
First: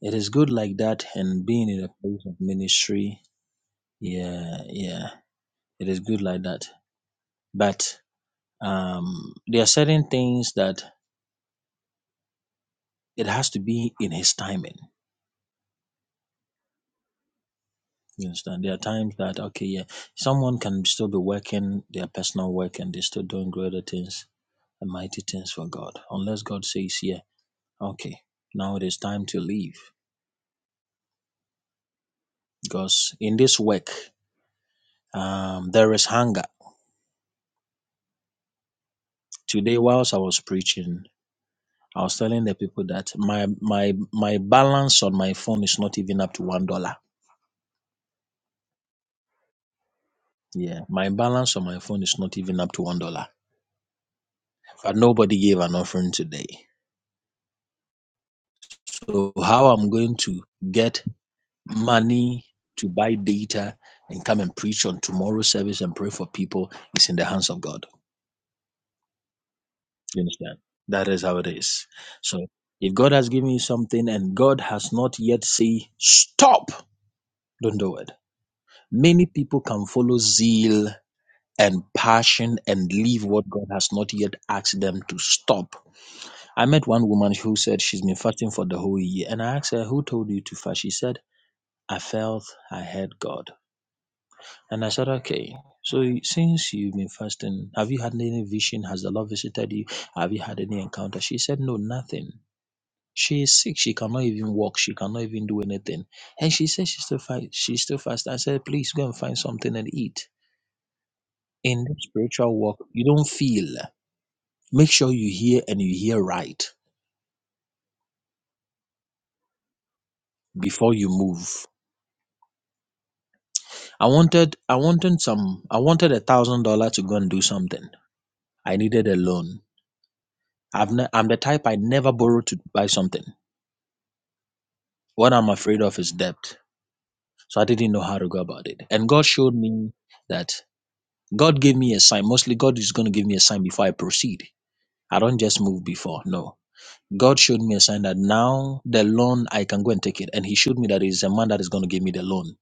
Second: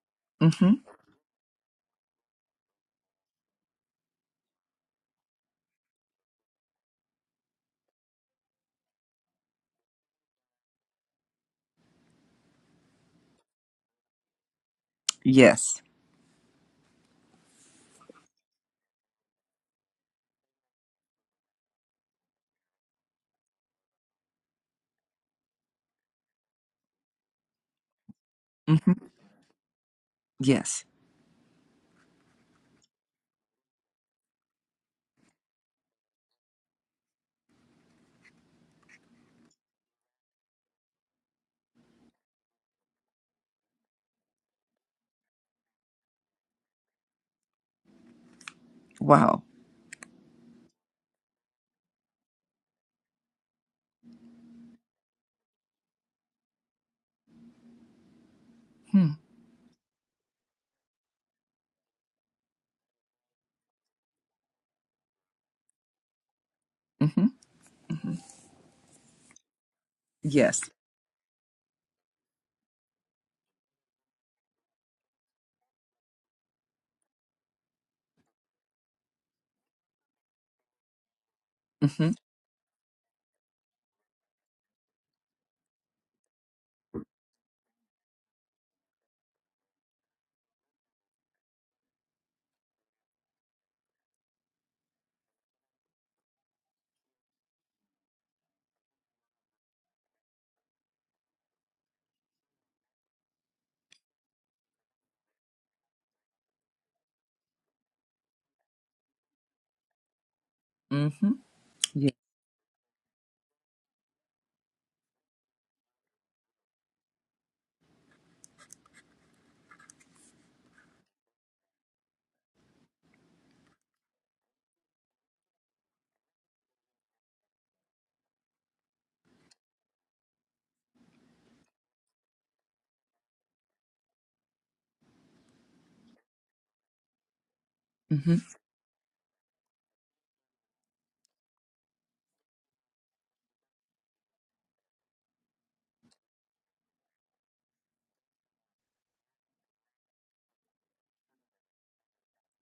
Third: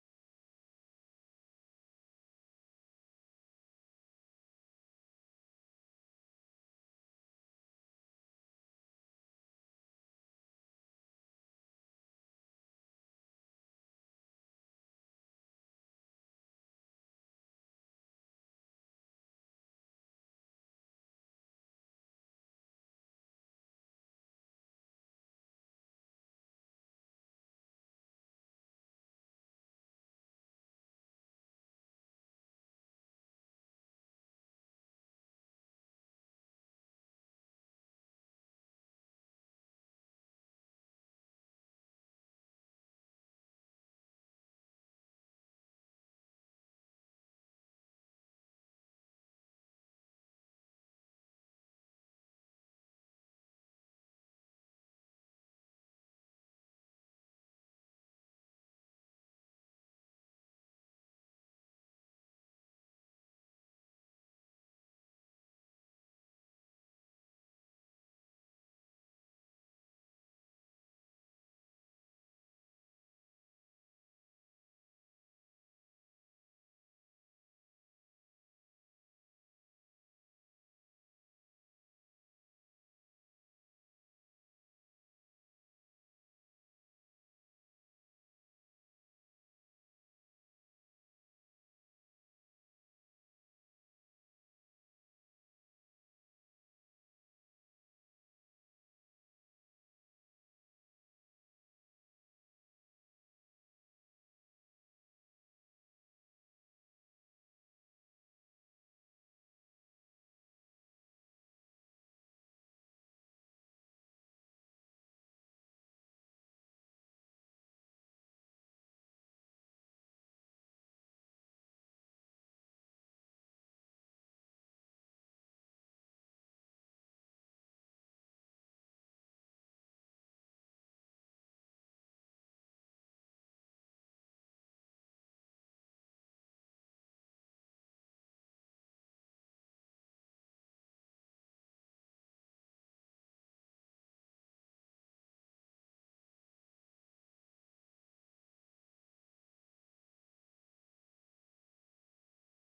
[SPEAKER 3] It is good
[SPEAKER 1] hmm
[SPEAKER 3] like that, and being in a place of ministry. Yeah, yeah. It is good like that. But um, there are certain things that it has to be in His timing.
[SPEAKER 1] Yes.
[SPEAKER 3] You understand? There are times that okay, yeah, someone can still be working their personal work and they're still doing greater things and mighty things for God, unless God says, yeah. Okay, now it
[SPEAKER 1] hmm
[SPEAKER 3] is time to leave
[SPEAKER 1] Yes.
[SPEAKER 3] because in this work, um, there is hunger. Today, whilst I was preaching, I was telling the people that my my my balance on my phone is not even up to one dollar.
[SPEAKER 1] Wow.
[SPEAKER 3] Yeah, my balance on my phone is not even up to one dollar. But nobody gave an offering today.
[SPEAKER 1] Hmm.
[SPEAKER 3] So how I'm going to get money to buy data and come and preach on tomorrow's service and pray for people is in the
[SPEAKER 1] hmm
[SPEAKER 3] hands of God.
[SPEAKER 1] hmm
[SPEAKER 3] You understand?
[SPEAKER 1] Yes.
[SPEAKER 3] That is how it is. So if God has given you something and God has not yet said stop, don't do it. Many people can follow zeal and
[SPEAKER 1] hmm
[SPEAKER 3] passion and leave what God has not yet asked them to stop. I met one woman who said she's been fasting for the whole year and I asked her, Who told you to fast? She said, I felt I heard God. And I said, Okay. So since you've been fasting, have you had any vision? Has the Lord visited you? Have you had any encounter? She said, No, nothing. She is sick. She cannot even walk. She cannot even do anything. And she says she's still fast. She's still fast. I said, please go and find something and eat.
[SPEAKER 1] hmm
[SPEAKER 3] In this
[SPEAKER 1] Yeah.
[SPEAKER 3] spiritual walk, you don't feel. Make sure you hear and you hear right before you move. I wanted, I wanted some. I wanted a thousand dollar to go and do something. I needed a loan. I've ne- I'm the type I never borrow to buy something. What I'm afraid of is debt. So I didn't know how to
[SPEAKER 1] hmm
[SPEAKER 3] go about it. And God showed me that God gave me a sign. Mostly, God is going to give me a sign before I proceed. I don't just move before. No. God showed me a sign that now the loan I can go and take it. And He showed me that it's a man that is going to give me the loan.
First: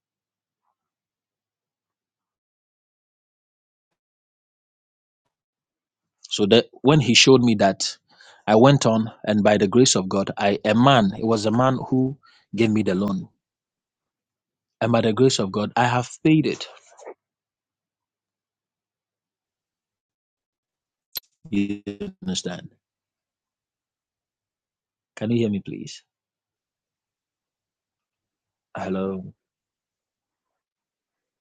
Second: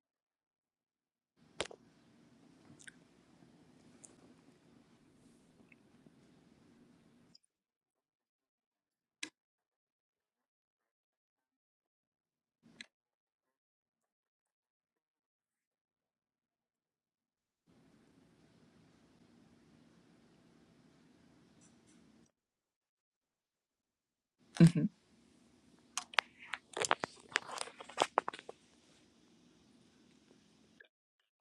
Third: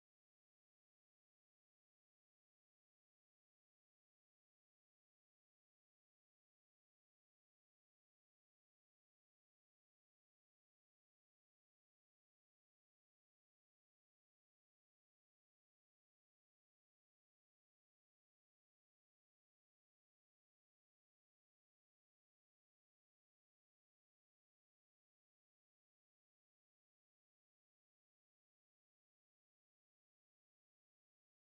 [SPEAKER 3] So that when He showed me that, I went on, and by the grace of God, I a man. It was a man who gave me the loan, and by the grace of God, I have paid it. You understand?
[SPEAKER 1] hmm
[SPEAKER 3] Can you hear me, please? Hello.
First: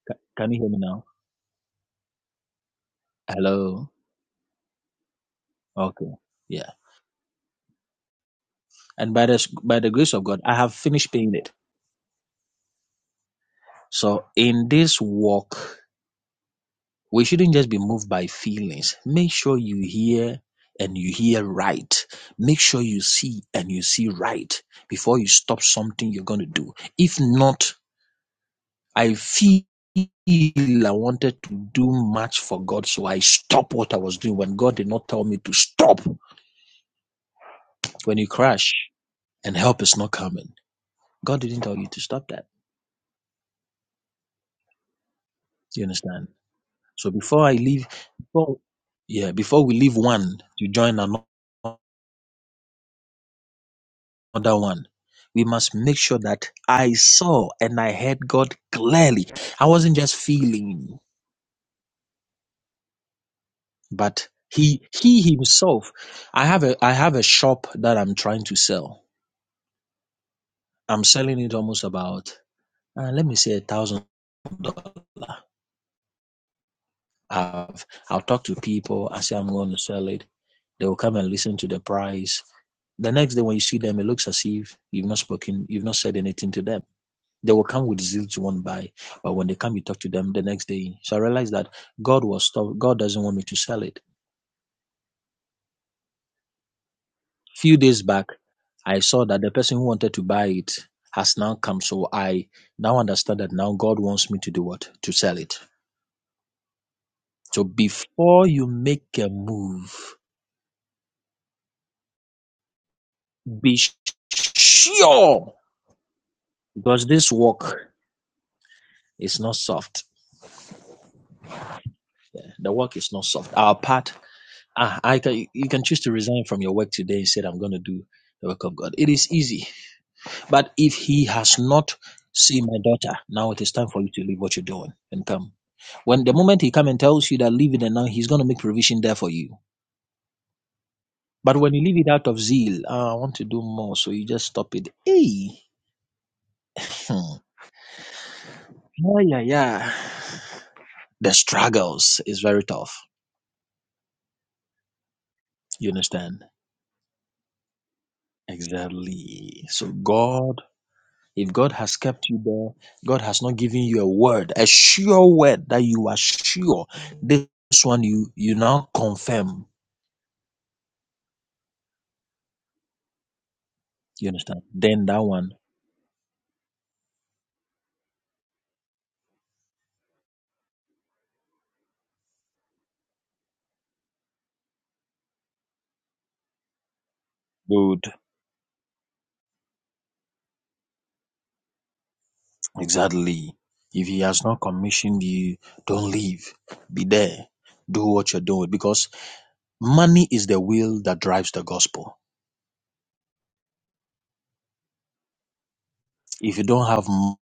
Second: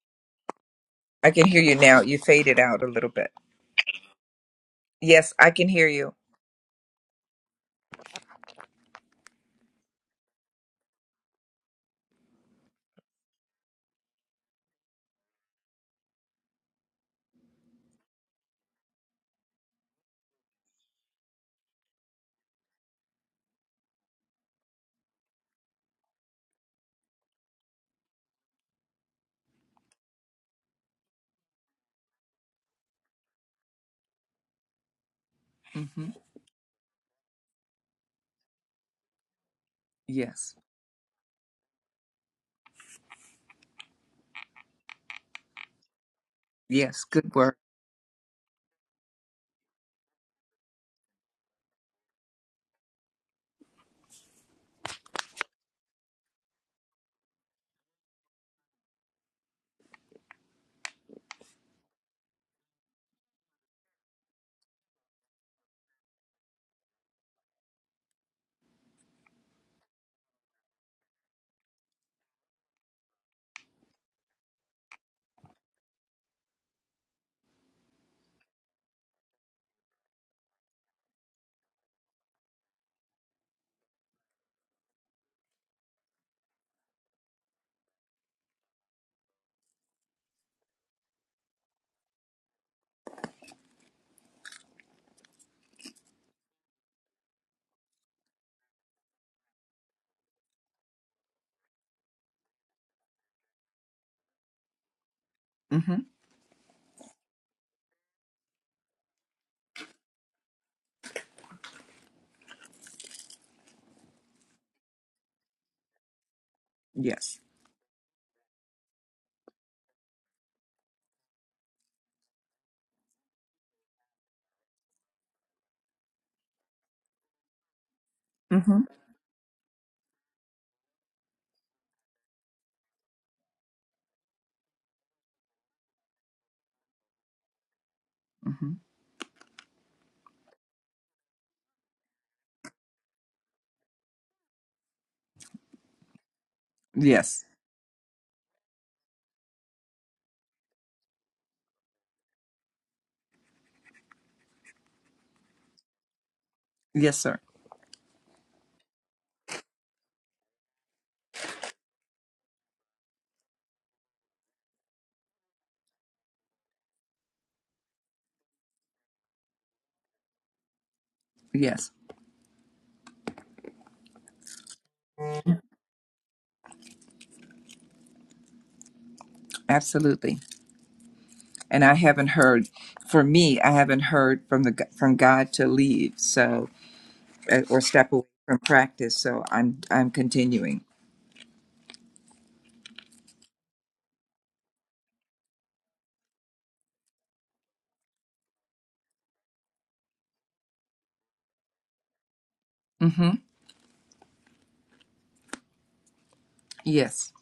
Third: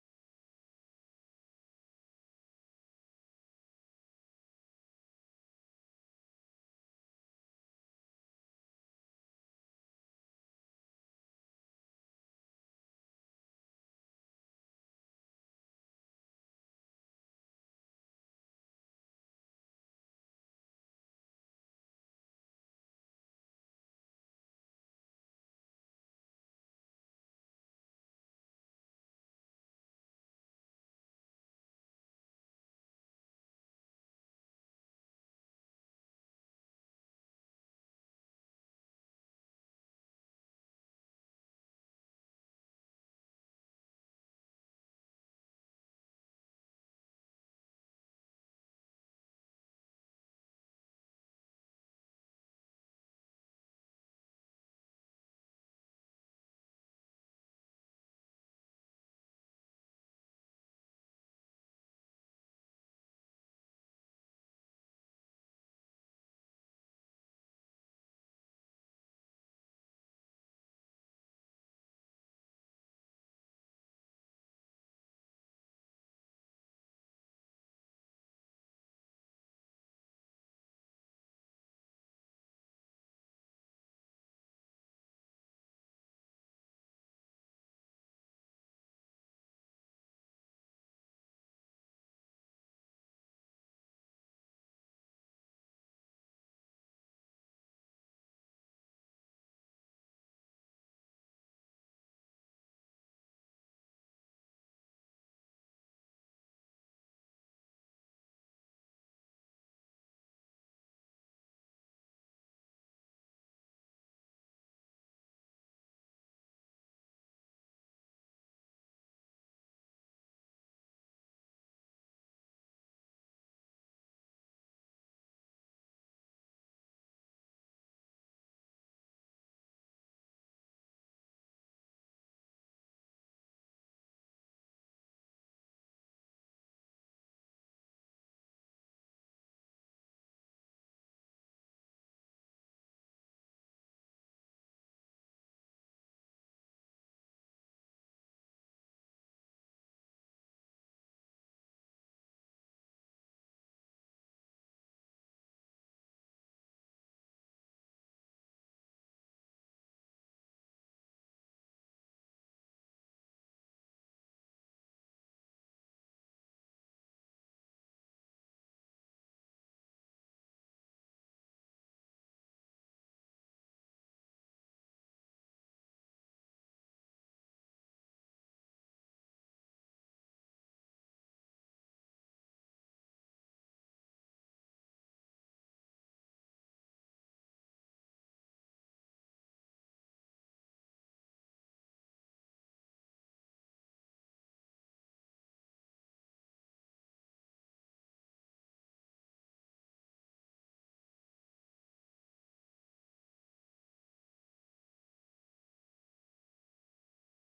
[SPEAKER 3] Ca- Can you hear me now?
[SPEAKER 1] I can hear you now. You faded out a little bit.
[SPEAKER 3] Hello.
[SPEAKER 1] Yes, I can hear
[SPEAKER 3] Okay.
[SPEAKER 1] you.
[SPEAKER 3] Yeah. And by the by the grace of God, I have finished paying it. So in this walk, we shouldn't just be moved by feelings. Make sure you hear and you hear right. Make sure you see and you see right before you stop something you're going to do. If not, I feel I wanted to do much for God, so I stopped what I was doing when God did not tell me to stop.
[SPEAKER 1] hmm
[SPEAKER 3] When you crash and help is not
[SPEAKER 1] Yes.
[SPEAKER 3] coming, God didn't tell you to stop that. You understand?
[SPEAKER 1] Yes,
[SPEAKER 3] So
[SPEAKER 1] good
[SPEAKER 3] before I
[SPEAKER 1] work.
[SPEAKER 3] leave, before yeah, before we leave one to join ano- another one, we must make sure that I saw and I heard God clearly. I wasn't just feeling, but He He Himself. I have a I have a shop that I'm trying to sell. I'm selling it almost about uh, let me say a thousand I've, I'll talk to people. I say I'm going to sell it. They will come and listen to the price. The next day when you see them, it looks as if you've not spoken, you've not said anything to them. They will come with zeal to want to buy, but when they come, you talk to them the next day. So I realized that God was stop. God doesn't want me to sell it. A Few days back, I saw that the person who wanted to buy it has now come. So I now understand that now God wants me to do what to sell it.
[SPEAKER 1] Mm-hmm.
[SPEAKER 3] So before you make a move Be sure because this
[SPEAKER 1] Yes.
[SPEAKER 3] work is not soft. Yeah, the work is not soft. Our part, ah, I can, you can choose to resign from your work today and said, I'm going to do the work of
[SPEAKER 1] Mm-hmm.
[SPEAKER 3] God. It is easy. But if he has not seen my daughter, now it is time for you to leave what you're doing and come. When the moment he come and tells you that leave it and now he's going to make
[SPEAKER 1] Mm-hmm.
[SPEAKER 3] provision there for you. But when you leave it out of zeal, ah, I want to do more, so you just stop it. Hey, hmm.
[SPEAKER 1] Yes.
[SPEAKER 3] yeah, yeah, yeah. The struggles is very tough You understand?
[SPEAKER 1] Yes, sir.
[SPEAKER 3] Exactly. So God, if God has kept you there, God has not given you a word, a sure word that you are sure. This one you you now confirm.
[SPEAKER 1] Yes,
[SPEAKER 3] You understand? Then that one,
[SPEAKER 1] absolutely. And I haven't heard, for me, I haven't heard from the g- from God to leave, so uh, or
[SPEAKER 3] good.
[SPEAKER 1] step away from practice. So I'm I'm continuing.
[SPEAKER 3] Exactly. If he has not commissioned you, don't leave. Be there. Do what you're doing because money is the will that drives the gospel.
[SPEAKER 1] Mm-hmm.
[SPEAKER 3] If you don't have
[SPEAKER 1] Yes.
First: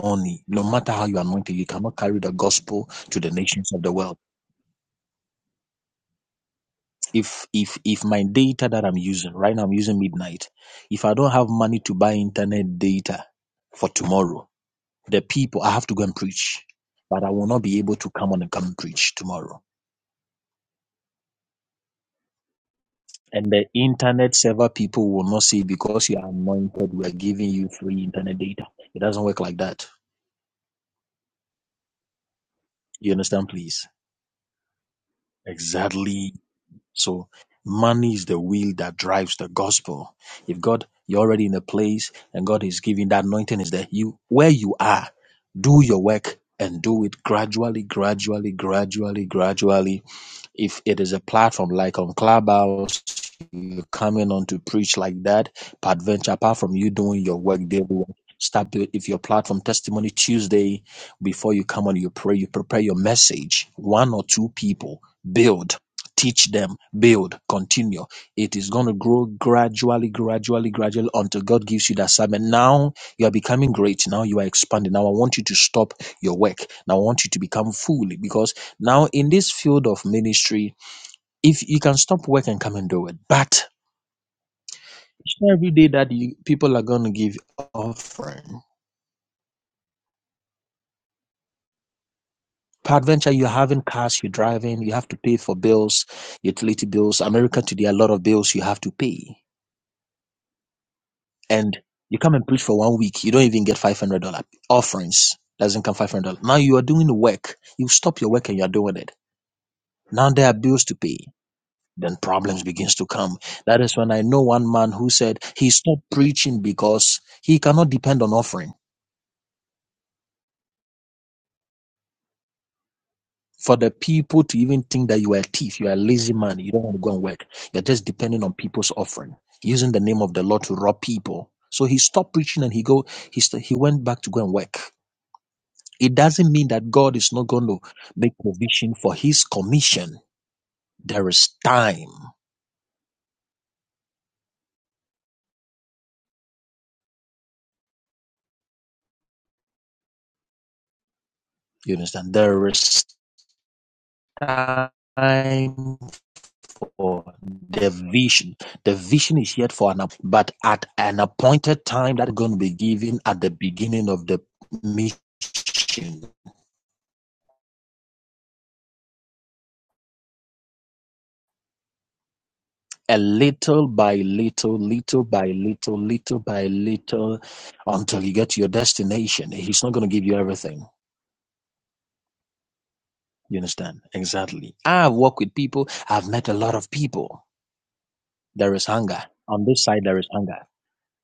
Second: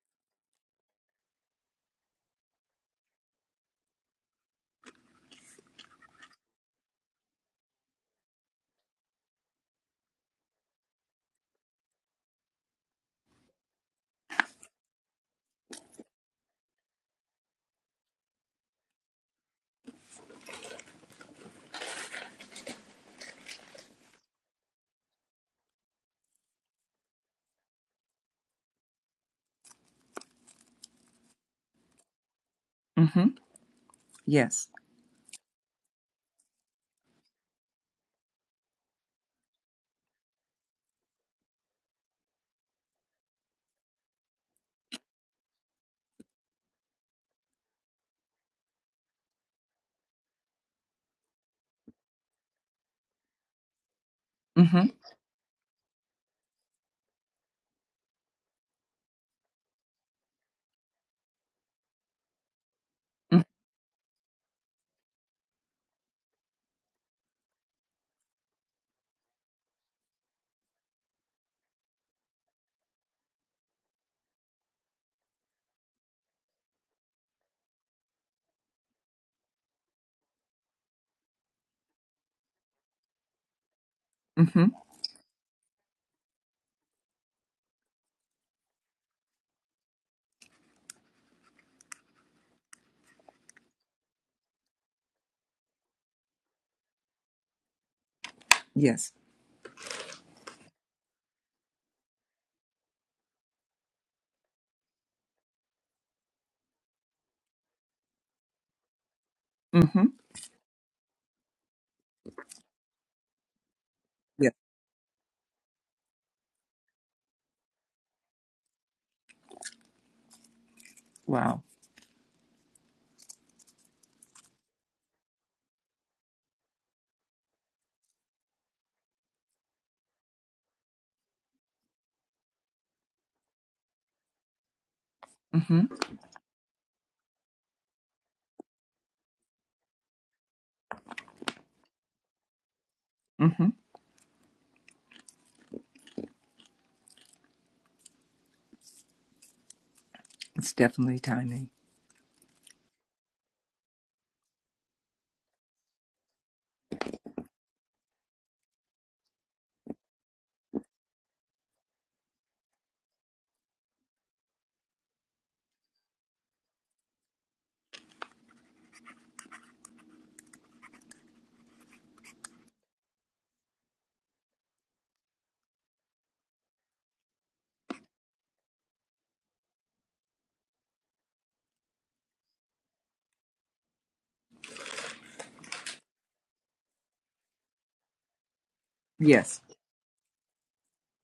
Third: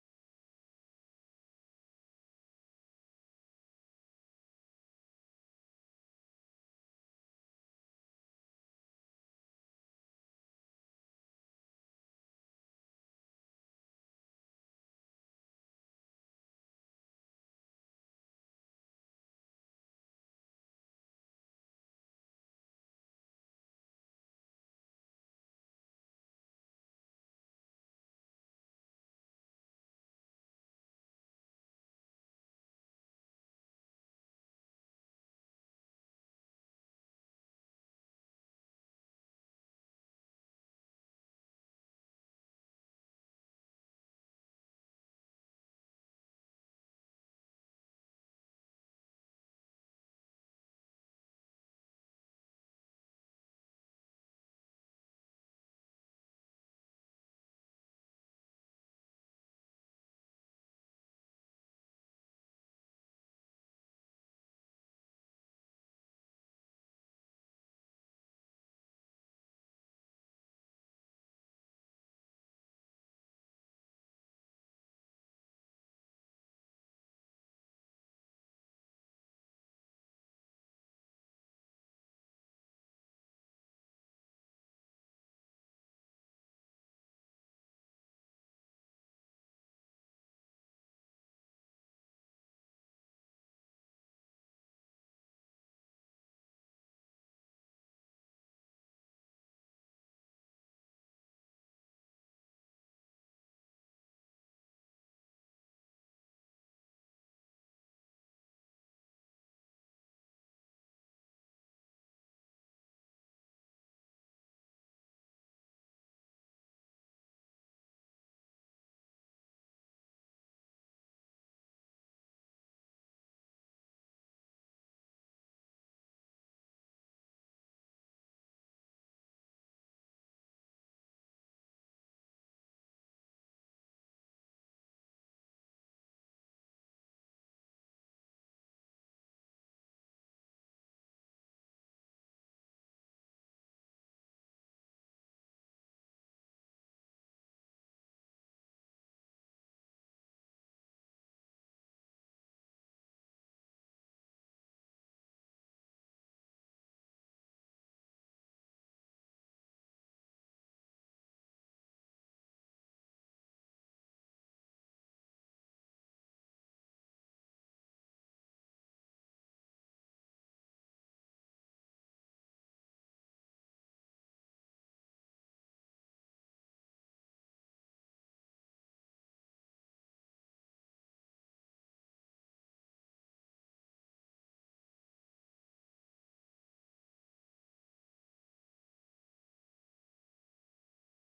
[SPEAKER 3] money, no matter how you are anointed, you cannot carry the gospel to the nations of the world. if if if my data that i'm using right now i'm using midnight if i don't have money to buy internet data for tomorrow the people i have to go and preach but i will not be able to come on and come and preach tomorrow and the internet server people will not say because you are anointed we are giving you free internet data it doesn't work like that you
[SPEAKER 1] Mm-hmm.
[SPEAKER 3] understand please
[SPEAKER 1] Yes.
[SPEAKER 3] exactly So money is the wheel that drives the gospel. If God, you're already in a place and God is giving that anointing is there, you where you are, do your work and do it gradually, gradually, gradually, gradually if it is a platform like on Clubhouse, you're coming on to
[SPEAKER 1] Mm-hmm.
[SPEAKER 3] preach like that, peradventure, apart from you doing your work daily, start to, if your platform testimony Tuesday, before you come on, you pray, you prepare your
[SPEAKER 1] Mm-hmm.
[SPEAKER 3] message. One or two people build. Teach them, build, continue. It is going to grow gradually, gradually, gradually until God gives you that assignment. Now you are becoming great. Now you are expanding. Now I want you to stop your work. Now I want you to become fully because now, in this field of ministry, if you can stop work and come and do it, but
[SPEAKER 1] Mm-hmm.
[SPEAKER 3] it's not every day that you, people are going to give offering. Peradventure, you're having cars, you're driving, you have to pay for bills, utility bills. America today, a lot of bills you have to
[SPEAKER 1] Yes.
[SPEAKER 3] pay. And you come and preach for one week, you don't even get $500 offerings. Doesn't come $500. Now you are doing the work. You stop your work and you're doing it.
[SPEAKER 1] Mm-hmm.
[SPEAKER 3] Now there are bills to pay. then problems begins to come that is when i know
[SPEAKER 1] Yes.
[SPEAKER 3] one man who said he stopped preaching because he cannot depend on offering
[SPEAKER 1] Wow.
[SPEAKER 3] for the people to even think that you are a thief you are a lazy man you don't want to go and work you're just depending on people's offering using the name of the lord to rob people so he stopped preaching and he go he, st- he went back to go and work
[SPEAKER 1] Mm-hmm.
[SPEAKER 3] it doesn't mean that god is not going to make provision for his commission there is time
[SPEAKER 1] Mm-hmm. It's definitely timing.
[SPEAKER 3] you understand there is time for the vision. The vision is yet for an but at an appointed time that's going to be given at the beginning of the mission. A little by little, little by little, little by little, until you get to your destination. He's not going to give you everything. You understand? Exactly. I've worked with people. I've met a lot of people. There is hunger.
[SPEAKER 1] Yes.
[SPEAKER 3] On this side, there is hunger.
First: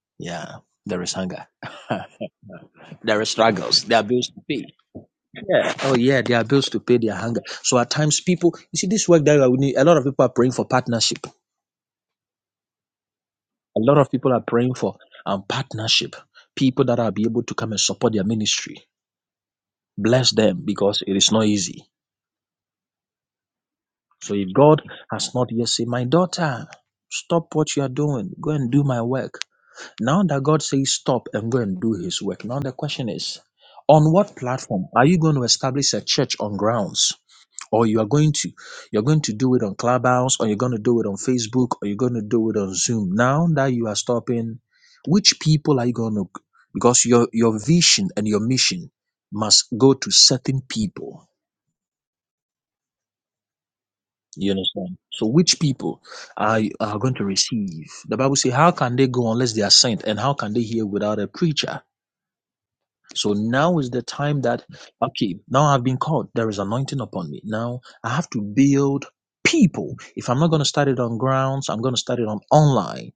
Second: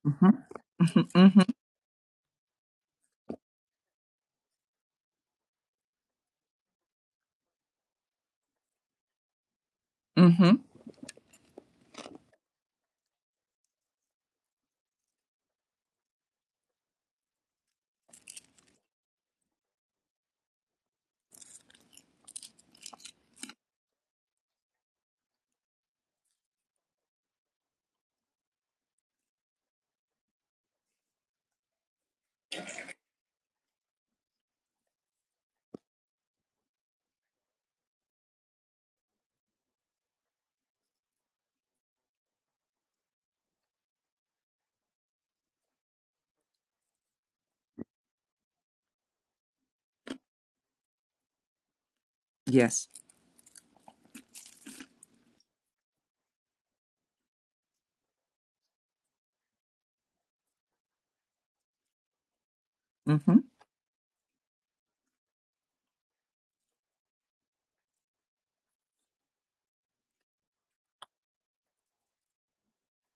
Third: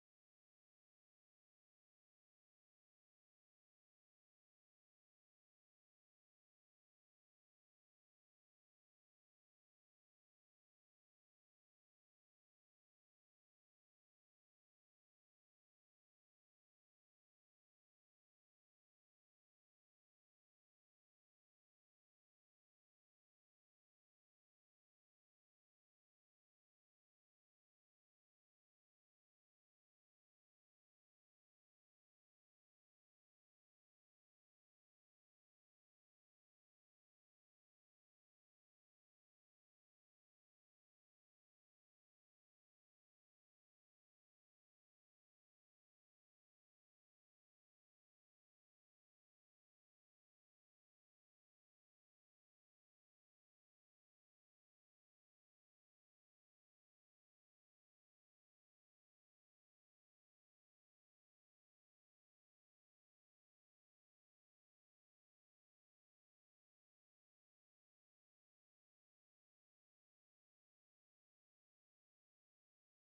[SPEAKER 1] Mm-hmm.
[SPEAKER 3] Yeah, there
[SPEAKER 1] Mm-hmm.
[SPEAKER 3] is
[SPEAKER 1] Mm-hmm.
[SPEAKER 3] hunger. <laughs> there are struggles. There are bills to pay Yeah. Oh, yeah. They are bills to pay their hunger. So at times, people, you see, this work that we need, a lot of people are
[SPEAKER 1] Mm-hmm.
[SPEAKER 3] praying for partnership. A lot of people are praying for um, partnership. People that are be able to come and support their ministry. Bless them because it is not easy. So if God has not yet said, My daughter, stop what you are doing, go and do my work. Now that God says stop and go and do his work, now the question is, on what platform are you going to establish a church on grounds? or you are going to you're going to do it on clubhouse or you're going to do it on facebook or you're going to do it on zoom now that you are stopping which people are you going to because your your vision and your mission must go to certain people
[SPEAKER 1] Yes.
[SPEAKER 3] you understand so which people are are going to receive the bible says how can they go unless they are sent and how can they hear without a preacher So
[SPEAKER 1] Mm-hmm.
[SPEAKER 3] now is the time that, okay, now I've been called. There is anointing upon me. Now I have to build people. If I'm not going to start it on grounds, I'm going to start it on online.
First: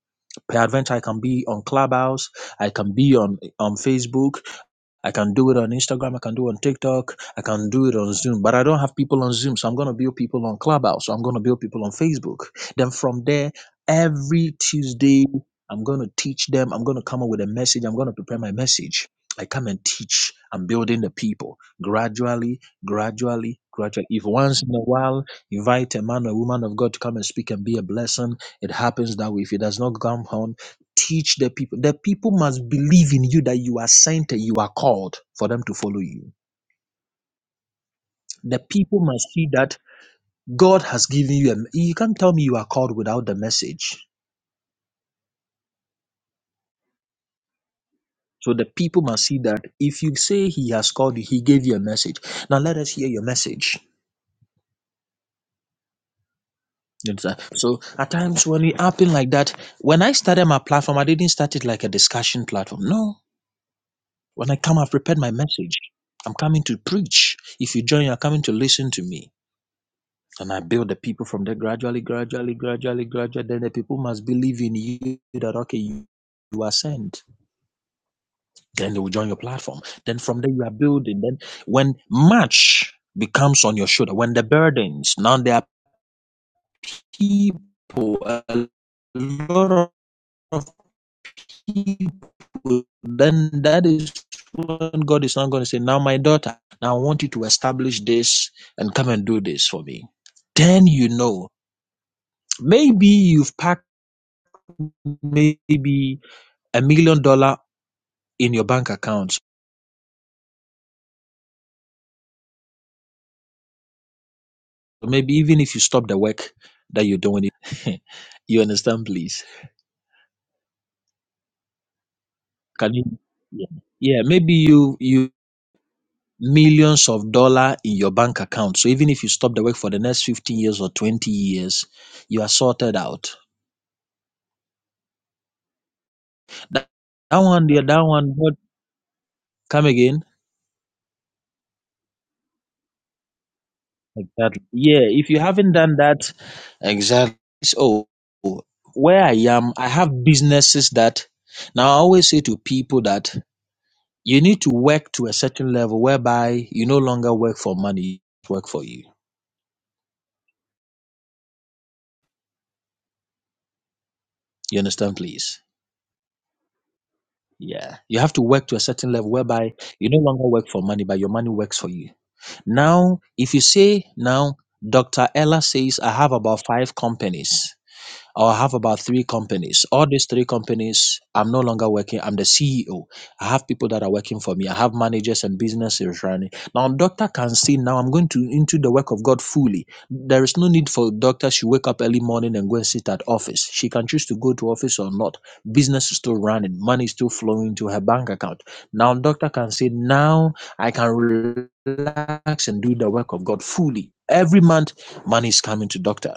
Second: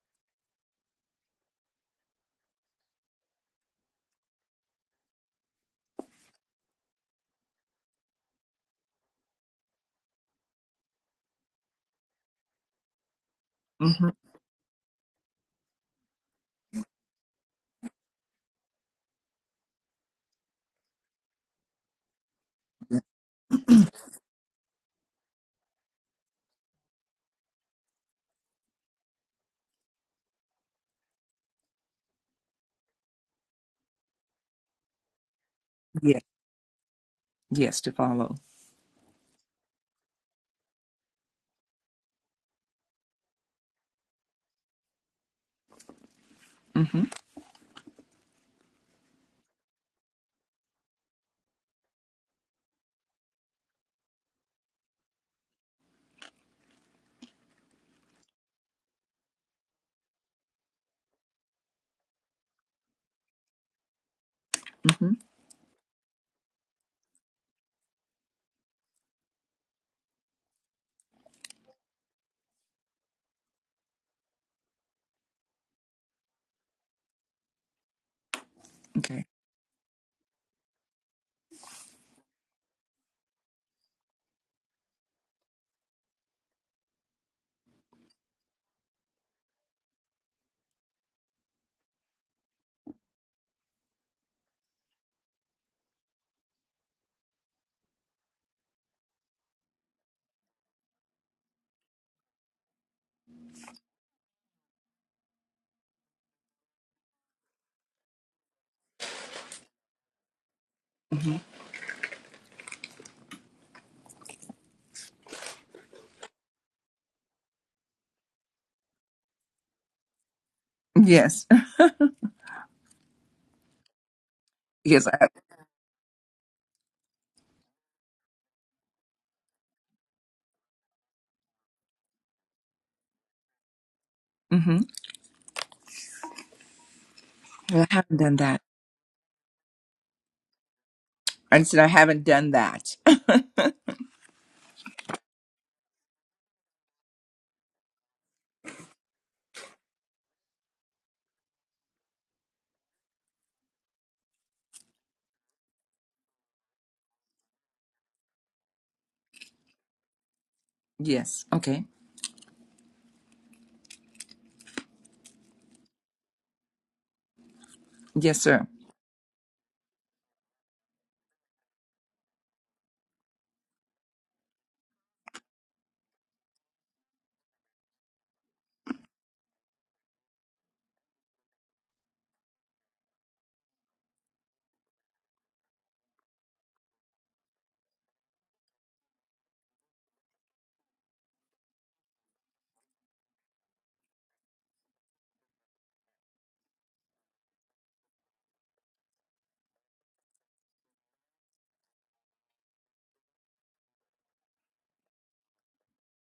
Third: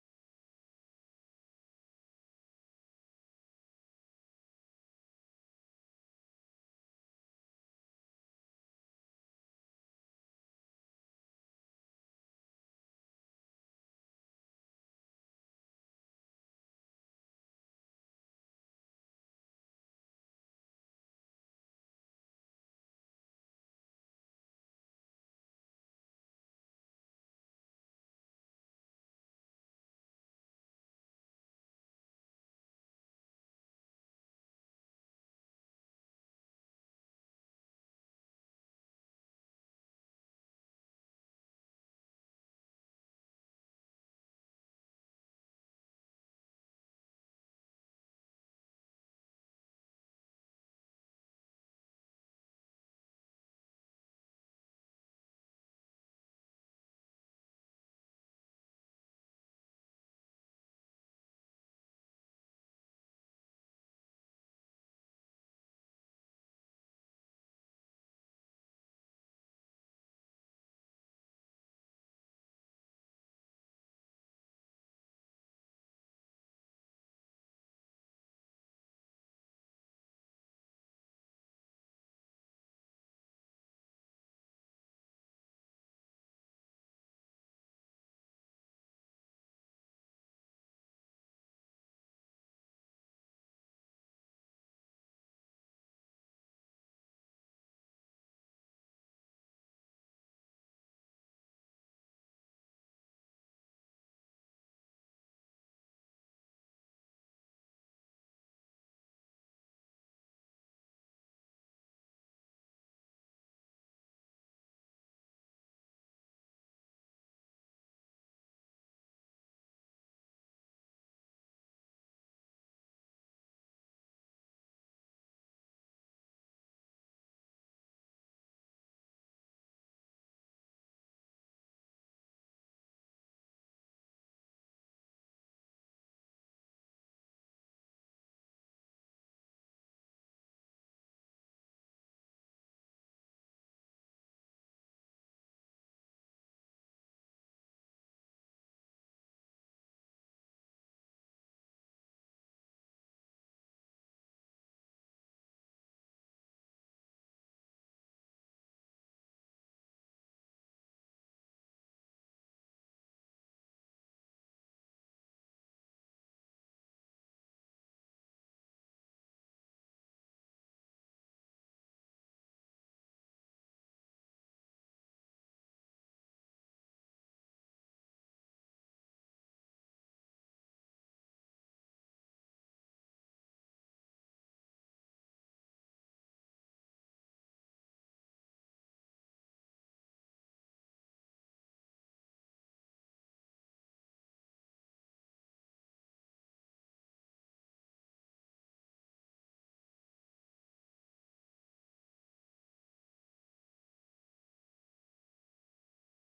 [SPEAKER 3] Peradventure, I can be on Clubhouse. I can be on, on Facebook. I can do it on Instagram. I can do it on TikTok. I can do it on Zoom. But I don't have people on Zoom. So I'm going to build people on Clubhouse. So I'm going to build people on Facebook. Then from there,
[SPEAKER 1] Mm-hmm.
[SPEAKER 3] every Tuesday, I'm going to teach them. I'm going to come up with a message. I'm going to prepare my message. I come and teach. I'm building the people gradually, gradually, gradually. If once in a while, invite a man or woman of God to come and speak and be a blessing, it happens that way. If it does not come, on teach the people. The people must believe in you that you are sent and you are called for them to follow
[SPEAKER 1] Yes.
[SPEAKER 3] you.
[SPEAKER 1] Yes, to follow.
[SPEAKER 3] The people must see that God has given you. A, you can't tell me you are called without the message.
[SPEAKER 1] Mm-hmm.
[SPEAKER 3] So the people must see that if you say He has called you, He gave you a message. Now let us hear your message. You understand? So at times when it happened like that, when I started my platform, I didn't start it like a discussion platform. No. When I come, I've
[SPEAKER 1] Mm-hmm.
[SPEAKER 3] prepared my message. I'm coming to preach. If you join, you're coming to listen to me. And I build the people from there gradually, gradually, gradually, gradually. Then the people must believe in you that, okay, you, you are sent. Then they will
[SPEAKER 1] Okay.
[SPEAKER 3] join your platform. Then from there you are building. Then when much becomes on your shoulder, when the burdens, now there are people, a lot of people, then that is when God is not going to say, now my daughter, now I want you to establish this and come and do this for me. Then you know. Maybe you've packed maybe a million dollar in your bank account.
[SPEAKER 1] hmm
[SPEAKER 3] So Maybe even if you stop the work that you're doing, it, <laughs> you understand, please.
[SPEAKER 1] Yes. <laughs>
[SPEAKER 3] Can you? Yeah. yeah, maybe you
[SPEAKER 1] Yes. I,
[SPEAKER 3] you millions of dollar in your bank account. So even if you stop the work for the next fifteen years or twenty years, you are sorted out.
[SPEAKER 1] mm-hmm.
[SPEAKER 3] That, that one, yeah,
[SPEAKER 1] I
[SPEAKER 3] that
[SPEAKER 1] haven't
[SPEAKER 3] one.
[SPEAKER 1] done
[SPEAKER 3] What?
[SPEAKER 1] that.
[SPEAKER 3] Come again?
[SPEAKER 1] I said I haven't done that. <laughs>
[SPEAKER 3] Exactly. Yeah, if you haven't done that, exactly. So where I am, I have businesses that now I always say to people that you need to work to a certain level whereby you no longer work for money, it work for you.
[SPEAKER 1] yes. Okay.
[SPEAKER 3] You understand, please? Yeah. You have to
[SPEAKER 1] Yes, sir.
[SPEAKER 3] work to a certain level whereby you no longer work for money, but your money works for you. Now, if you say now, Dr. Ella says I have about five companies. I have about three companies. All these three companies, I'm no longer working. I'm the CEO. I have people that are working for me. I have managers and businesses running. Now, doctor can see now I'm going to into the work of God fully. There is no need for doctor. She wake up early morning and go and sit at office. She can choose to go to office or not. Business is still running. Money is still flowing to her bank account. Now, doctor can say now I can relax and do the work of God fully. Every month, money is coming to doctor.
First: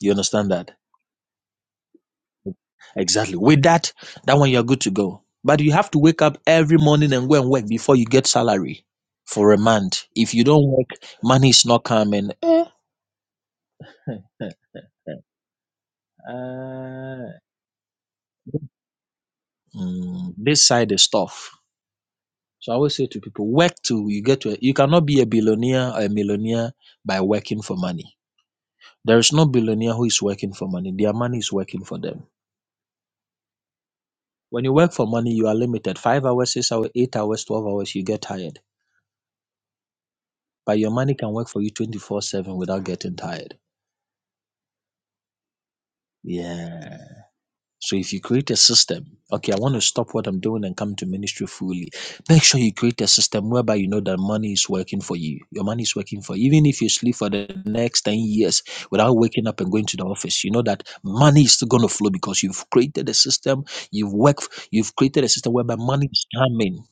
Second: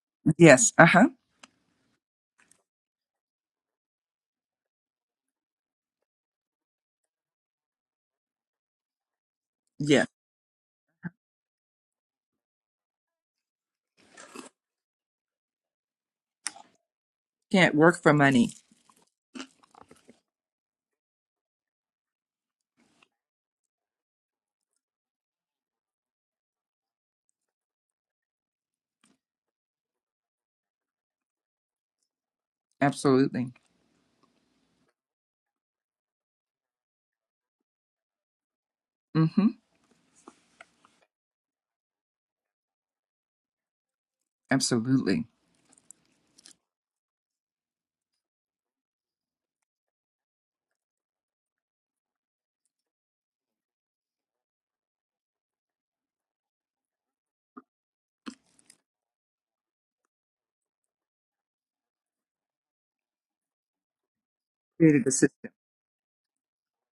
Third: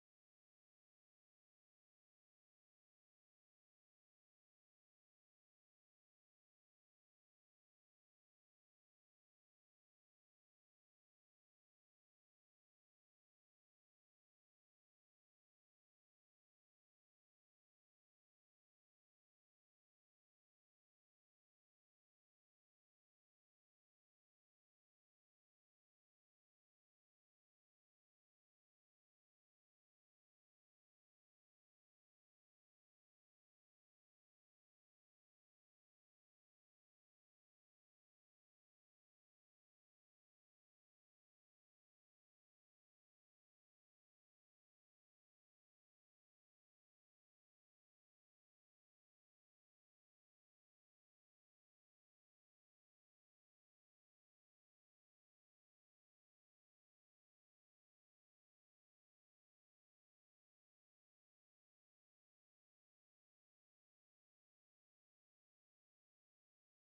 [SPEAKER 3] You understand that?
[SPEAKER 1] Yes. Uh huh.
[SPEAKER 3] Exactly. With that, that one you're good to go. But you have to wake up every morning and go and work before you get salary for a month.
[SPEAKER 1] Yes.
[SPEAKER 3] If you don't work, money is not coming. Eh. <laughs> Uh,
[SPEAKER 1] Can't work for money.
[SPEAKER 3] mm, this side is tough. So I always say to people, work till you get to. A, you cannot be a billionaire or a millionaire by working for money. There is no billionaire who is working for money. Their money is working for them.
[SPEAKER 1] Absolutely.
[SPEAKER 3] When you work for money, you are limited. Five hours, six hours, eight hours, twelve hours, you get tired.
[SPEAKER 1] Mm-hmm.
[SPEAKER 3] But your money can work for you 24/7 without getting tired.
[SPEAKER 1] Absolutely.
[SPEAKER 3] Yeah. So if you create a system, okay, I want to stop what I'm doing and come to ministry fully. Make sure you create a system whereby you know that money is working for you. Your money is working for you. Even if you sleep for the next 10 years without waking up and going to the office, you know that money is still going to flow because you've created a system, you've worked, you've
[SPEAKER 1] Created the
[SPEAKER 3] created a
[SPEAKER 1] system.
[SPEAKER 3] system whereby money is coming.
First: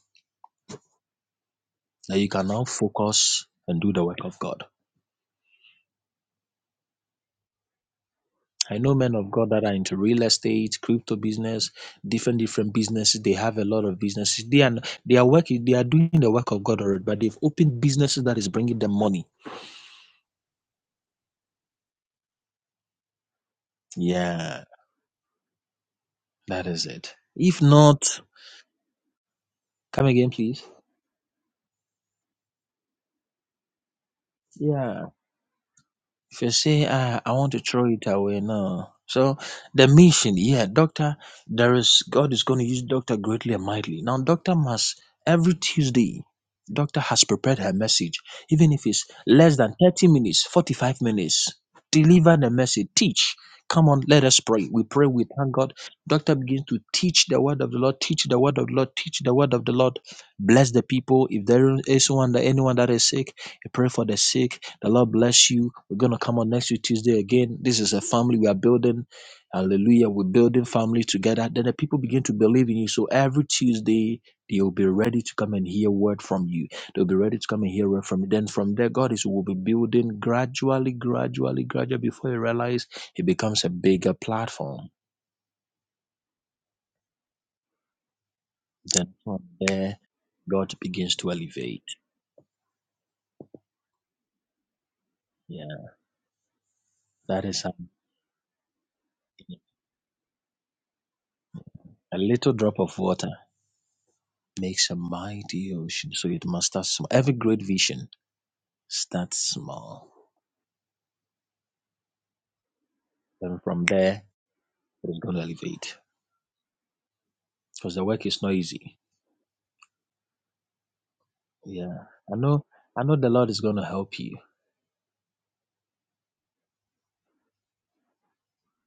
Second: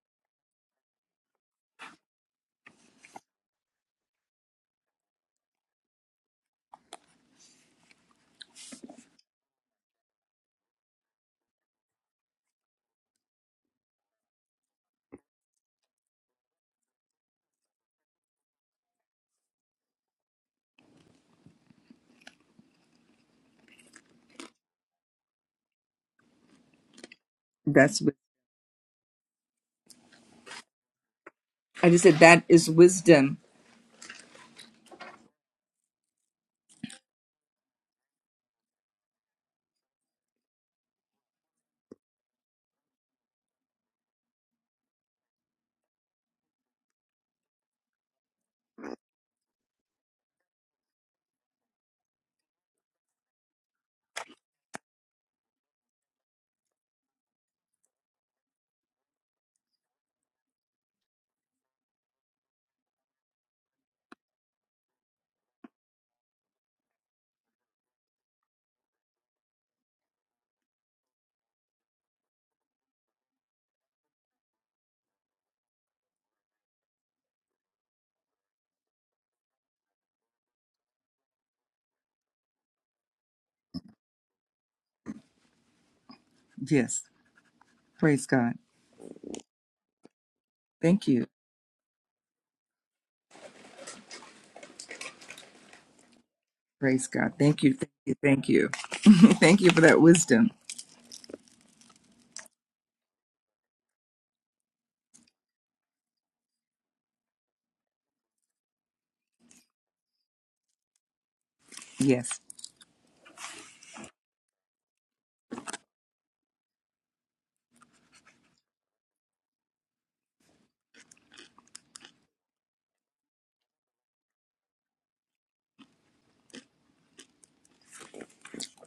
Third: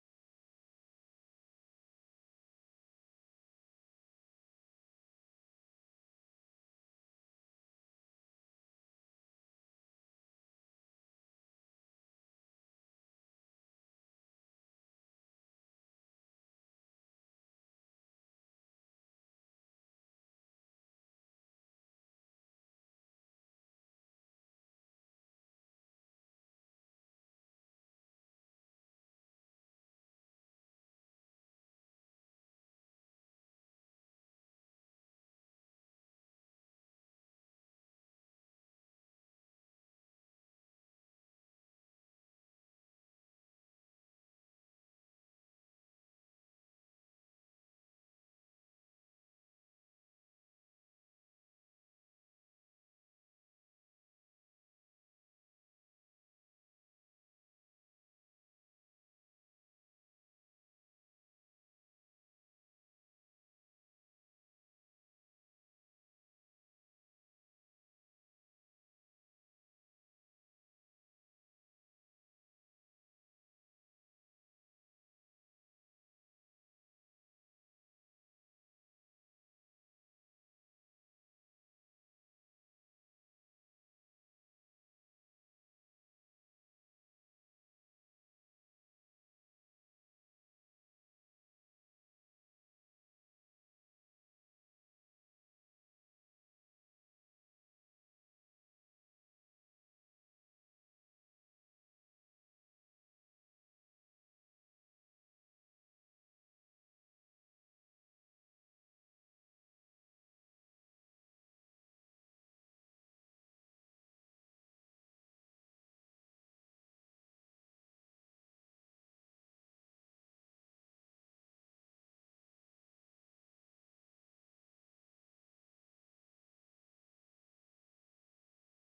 [SPEAKER 3] Now you can now focus and do the work of God. I know men of God that are into real estate, crypto business, different different businesses. They have a lot of businesses. They are they are working. They are doing the work of God already, but they've opened businesses that is bringing them money. Yeah, that is it. If
[SPEAKER 1] That's. wi-
[SPEAKER 3] not, come again, please.
[SPEAKER 1] I just said that is wisdom.
[SPEAKER 3] Yeah. If you say, ah, I want to throw it away, no. So the mission, yeah, doctor, there is God is going to use doctor greatly and mightily. Now, doctor must every Tuesday, doctor has prepared her message, even if it's less than 30 minutes, 45 minutes. Deliver the message, teach. Come on, let us pray. We pray, we thank God. Doctor begins to teach the word of the Lord, teach the word of the Lord, teach the word of the Lord. Bless the people. If there is one that anyone that is sick, you pray for the sick. The Lord bless you we're going to come on next week, Tuesday again. This is a family we are building. Hallelujah. We're building family together. Then the people begin to believe in you. So every Tuesday, they'll be ready to come and hear word from you. They'll be ready to come and hear word from you. Then from there, God is will be building gradually, gradually, gradually before you realize it becomes a bigger platform.
[SPEAKER 1] Yes. Praise God.
[SPEAKER 3] Then from there, God
[SPEAKER 1] Thank
[SPEAKER 3] begins
[SPEAKER 1] you.
[SPEAKER 3] to elevate. Yeah,
[SPEAKER 1] Praise God.
[SPEAKER 3] that is
[SPEAKER 1] Thank you.
[SPEAKER 3] how
[SPEAKER 1] Thank you. Thank you. <laughs> thank you for that wisdom.
[SPEAKER 3] a little drop of water makes a mighty ocean. So it must start small. Every great vision Start small.
[SPEAKER 1] Yes.
[SPEAKER 3] And from there, it is going to elevate because the work is not easy. Yeah. I know, I know the Lord is going to help you.